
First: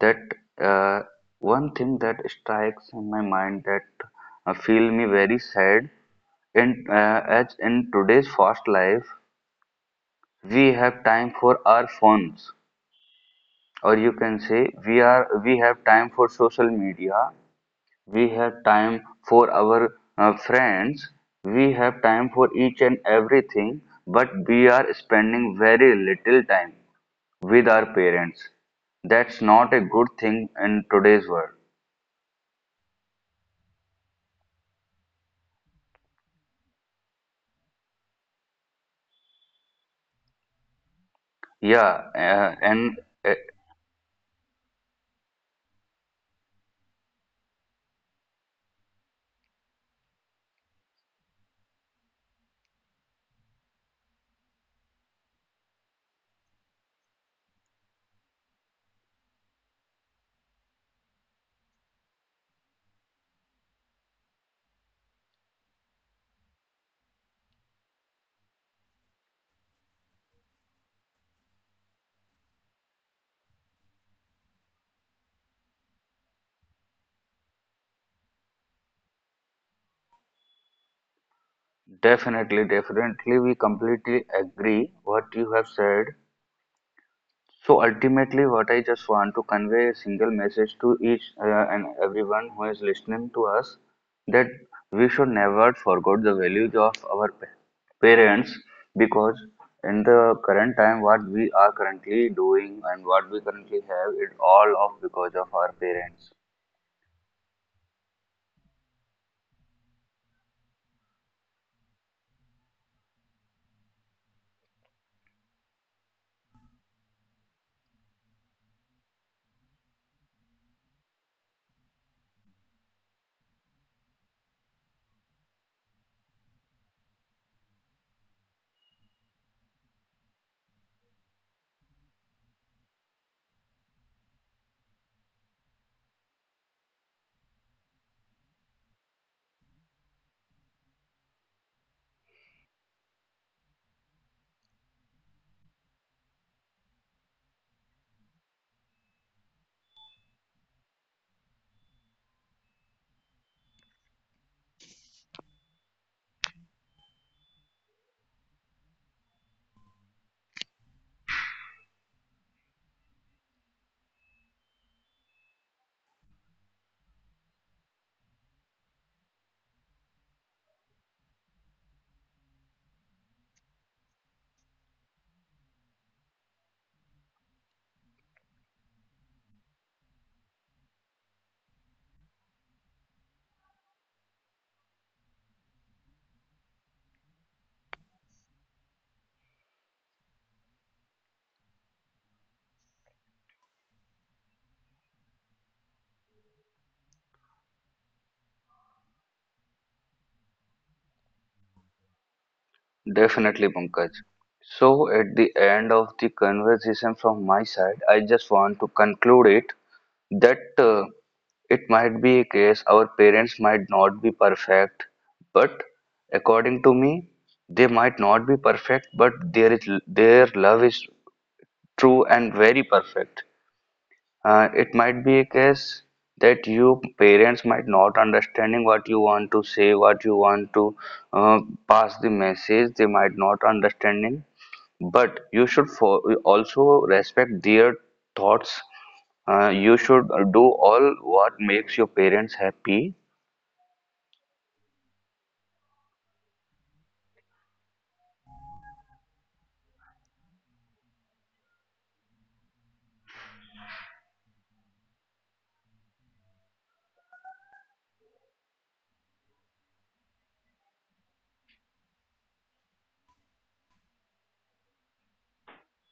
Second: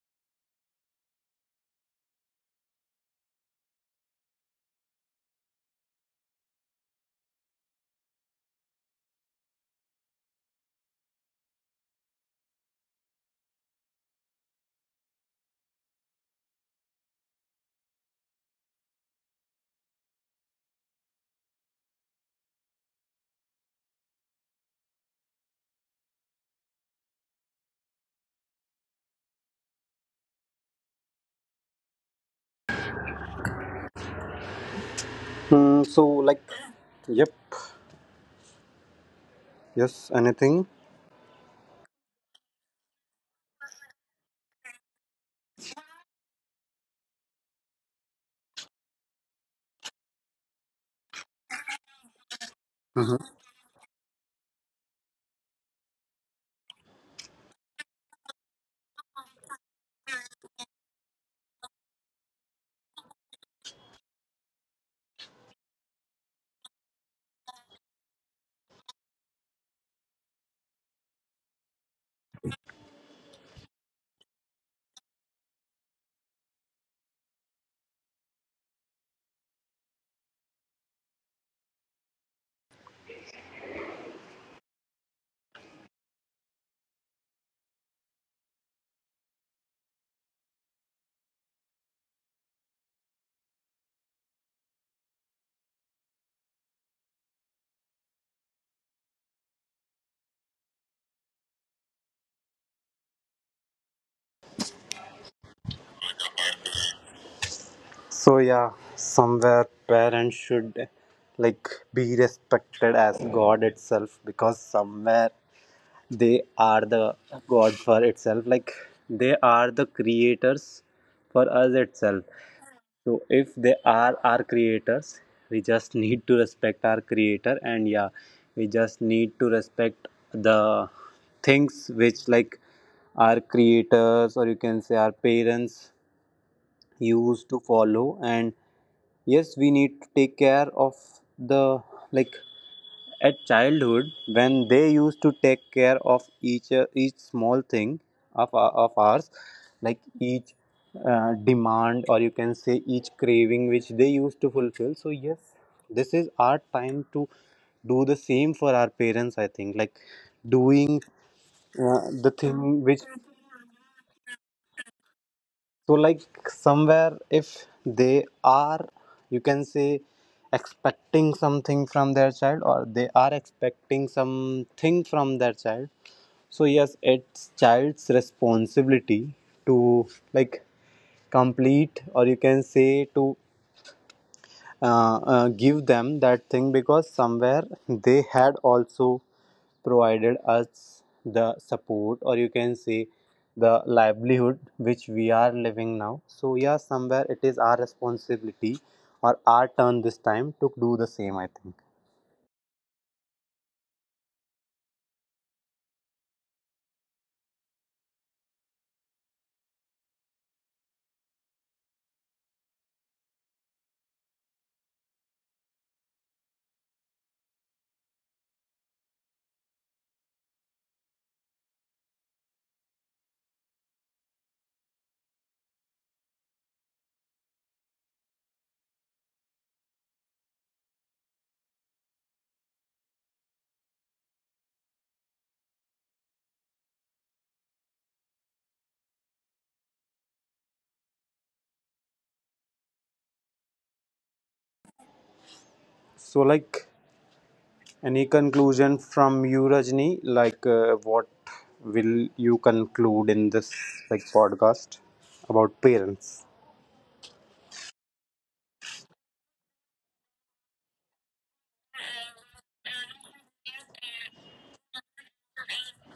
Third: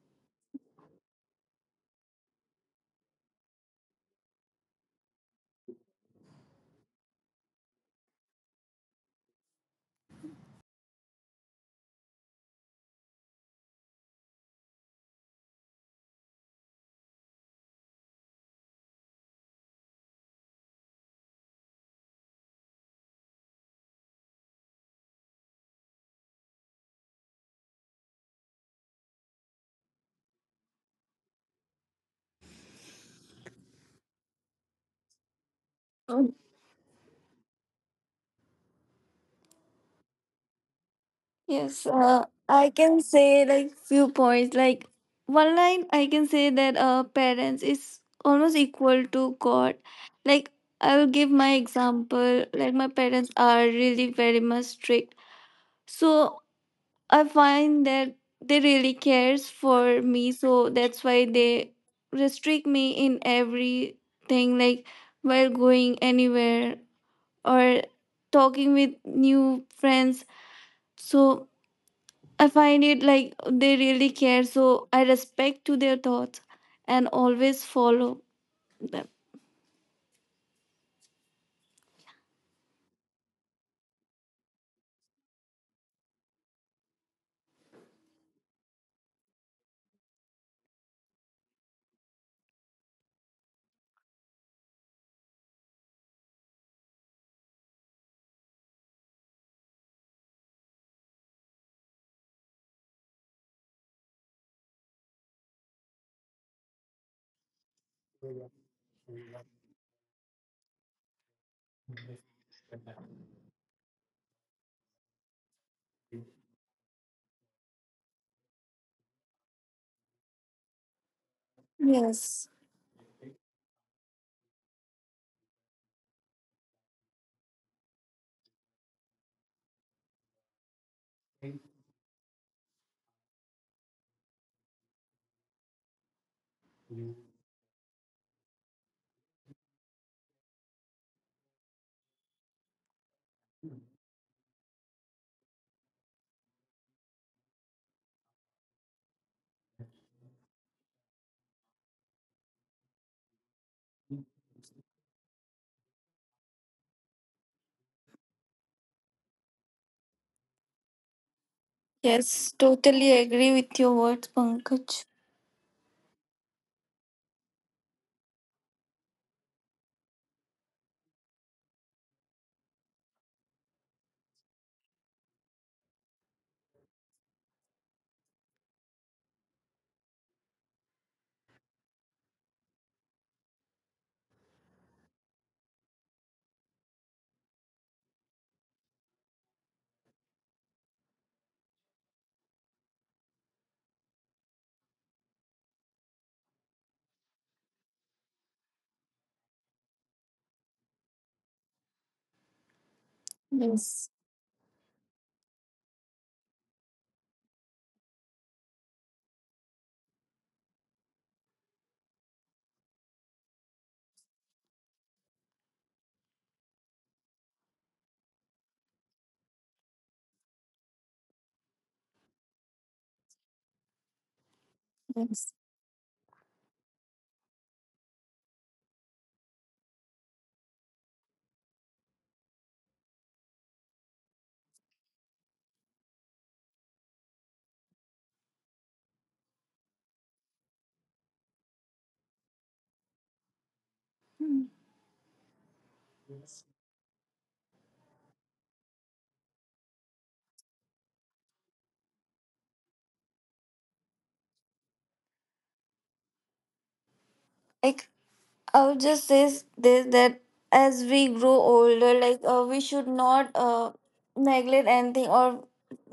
Speaker 1: that uh, one thing that strikes in my mind that feel me very sad, in as in today's fast life we have time for our phones, or you can say we have time for social media, we have time for our friends, we have time for each and everything, but we are spending very little time with our parents. That's not a good thing in today's world.
Speaker 3: Mm, so like, yep, yes, anything.
Speaker 2: Yes,
Speaker 1: Yeah,
Speaker 2: I
Speaker 1: and
Speaker 2: can say like few points. Like one line, I can say that parents is almost equal to God. Like I will give my example. Like my parents
Speaker 3: Mhm.
Speaker 2: are really very much strict, so I find that they really cares for me. So that's why they restrict me in everything. Like while going anywhere or talking with new friends. So I find it like they really care, so I respect to their thoughts and always follow them.
Speaker 1: Definitely, definitely, we completely agree what you have said. So ultimately, what I just want to convey a single message to each and everyone who is listening to us, that we should never forget the values of our parents, because in the current time, what we are currently doing and what we currently have, it all of because of our parents.
Speaker 3: So yeah, somewhere parents should like be respected as God itself, because somewhere they are the God for itself. Like they are the creators for us itself.
Speaker 2: Yes.
Speaker 3: So if they are our creators, we just need to respect our creator. And yeah, we just need to respect the things which like our creators, or you can say our parents used to follow. And yes, we need to take care of the, like, at childhood, when they used to take care of each small thing of of ours, like each demand, or you can say each craving which they used to fulfill. So yes, this is our time to do the same for our parents. I think like doing the
Speaker 2: Yes,
Speaker 3: thing which,
Speaker 2: totally agree with your words, Pankaj.
Speaker 3: so like somewhere, if they are, you can say, expecting something from their child, or they are expecting something from their child. So yes, it's child's responsibility to like complete, or you can say to give them that thing, because somewhere they had also provided us the support, or you can say the livelihood which we are living now. So yeah, somewhere it is our responsibility, or our turn this time to do the same. I think
Speaker 1: Definitely,
Speaker 2: Yes,
Speaker 1: Pankaj. So, at the end of the conversation from my side, I just want to conclude it, that it might be a case our parents might not be perfect, but according to me, they might not be perfect, but there is their love is true and very perfect. It might be a
Speaker 2: yes.
Speaker 1: case that you parents might not understanding what you want to say, what you want to uh, pass the message. They might not understanding, but you should for, also respect their thoughts. You should do all what makes your parents happy.
Speaker 3: so. Like, any conclusion from you, Rajni? Like, what will you conclude in this like podcast about parents?
Speaker 2: Like I would just say this that as we grow older, like we should not neglect anything, or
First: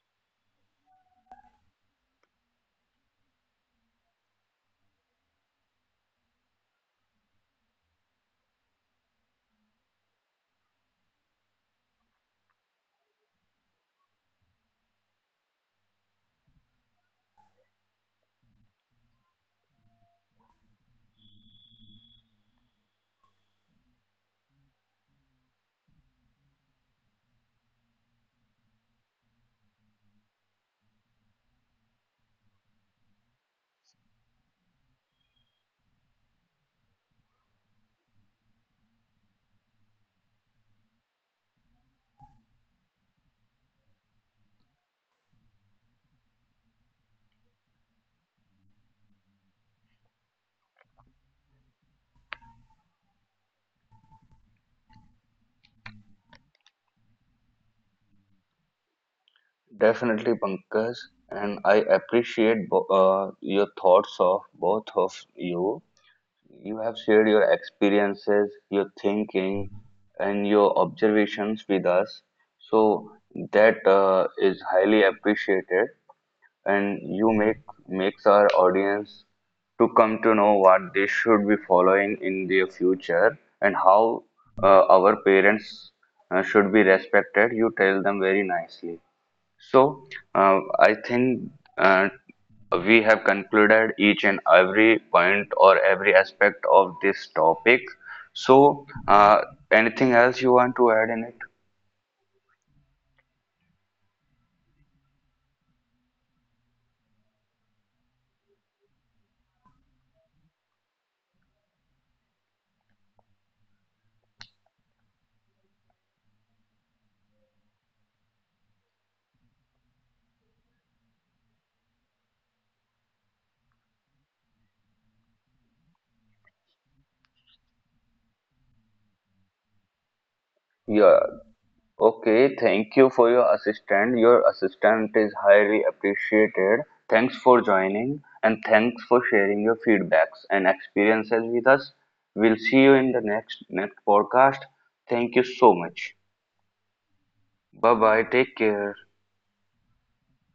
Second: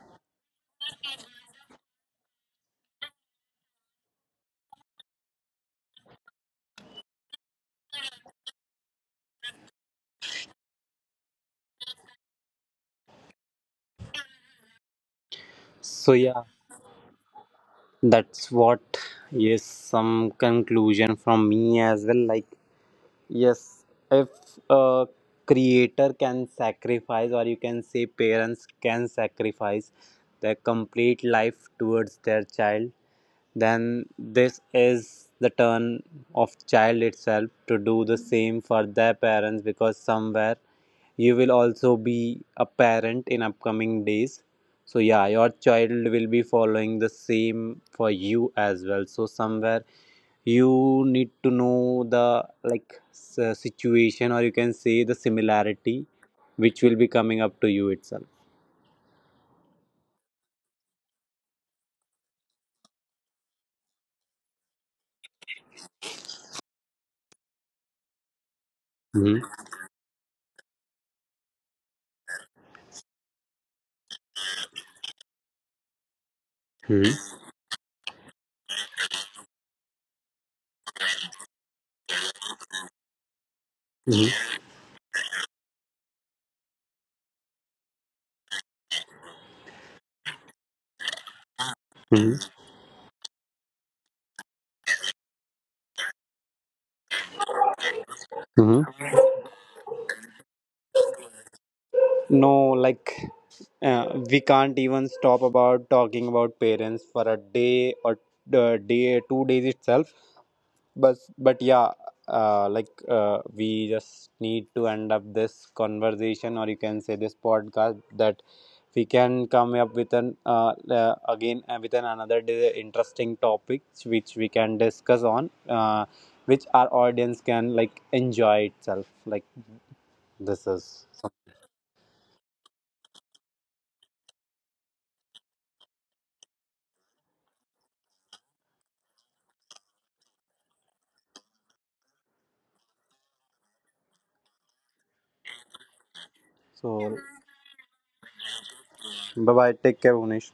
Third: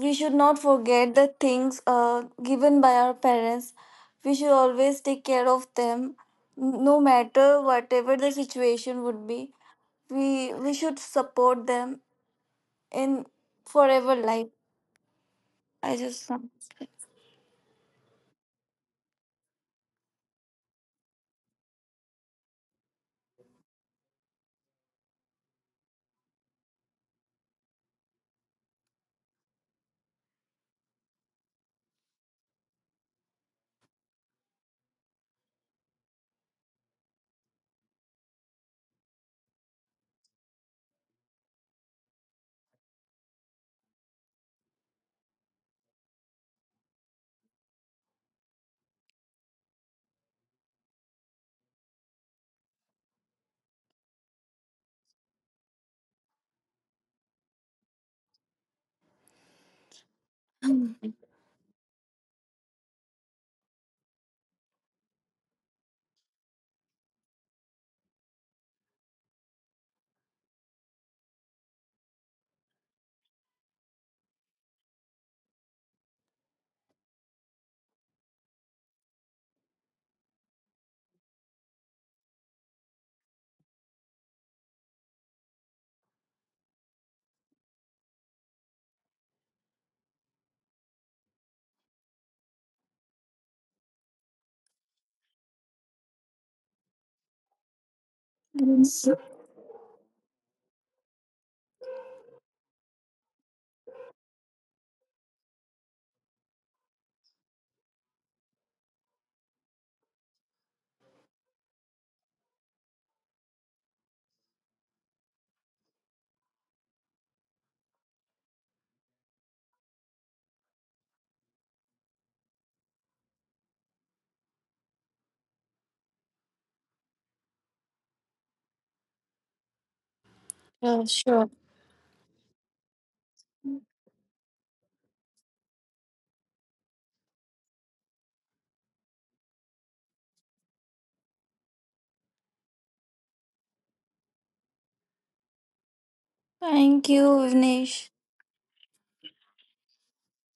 Speaker 2: we should not forget the things given by our parents. We should always take care of them, no matter whatever the situation would be. We should support them in forever life. I
Speaker 3: So
Speaker 2: just
Speaker 3: yeah,
Speaker 2: want to say.
Speaker 3: that's what. Yes, some conclusion from me as well. Like. Yes, if a creator can sacrifice, or you can say parents can sacrifice their complete life towards their child, then this is the turn of child itself to do the same for their parents, because somewhere you will also be a parent in upcoming days. So yeah, your child will be following the same for you as well. So somewhere you need to know the like, situation, or you can say the similarity, which will be coming up to you itself.
Speaker 1: Definitely, Pankaj, and I appreciate your thoughts of both of you. You have shared your experiences, your
Speaker 3: Hmm.
Speaker 1: thinking, and your observations with us. So that is highly appreciated, and
Speaker 3: Hmm.
Speaker 1: you make makes our audience to come to know what they should be following in their future and how
Speaker 3: Hmm.
Speaker 1: our parents should be respected. You tell them very nicely. So, I think uh,
Speaker 3: Hmm.
Speaker 1: we have concluded each and every point or every aspect of this topic.
Speaker 3: Hmm.
Speaker 2: Mm,
Speaker 1: So,
Speaker 2: so-
Speaker 1: anything else you want to add in it?
Speaker 3: No, like we can't even stop about talking about parents for a day, or day 2 days itself. But yeah, we just need to end up this conversation, or you can say this podcast, that we can come up with an again with an another interesting topics which we can discuss on, which our audience can like enjoy itself. Like this
Speaker 2: Yeah,
Speaker 3: is,
Speaker 1: Yeah.
Speaker 2: sure.
Speaker 1: Okay. Thank you for your assistant. Your assistant is highly appreciated. Thanks for joining and thanks for sharing your feedbacks and experiences with us. We'll see you in the next podcast. Thank you so much.
Speaker 2: Thank
Speaker 3: so,
Speaker 2: you,
Speaker 1: Bye
Speaker 2: Vignesh.
Speaker 1: bye. Take care.
Speaker 3: bye bye, take care, Unish.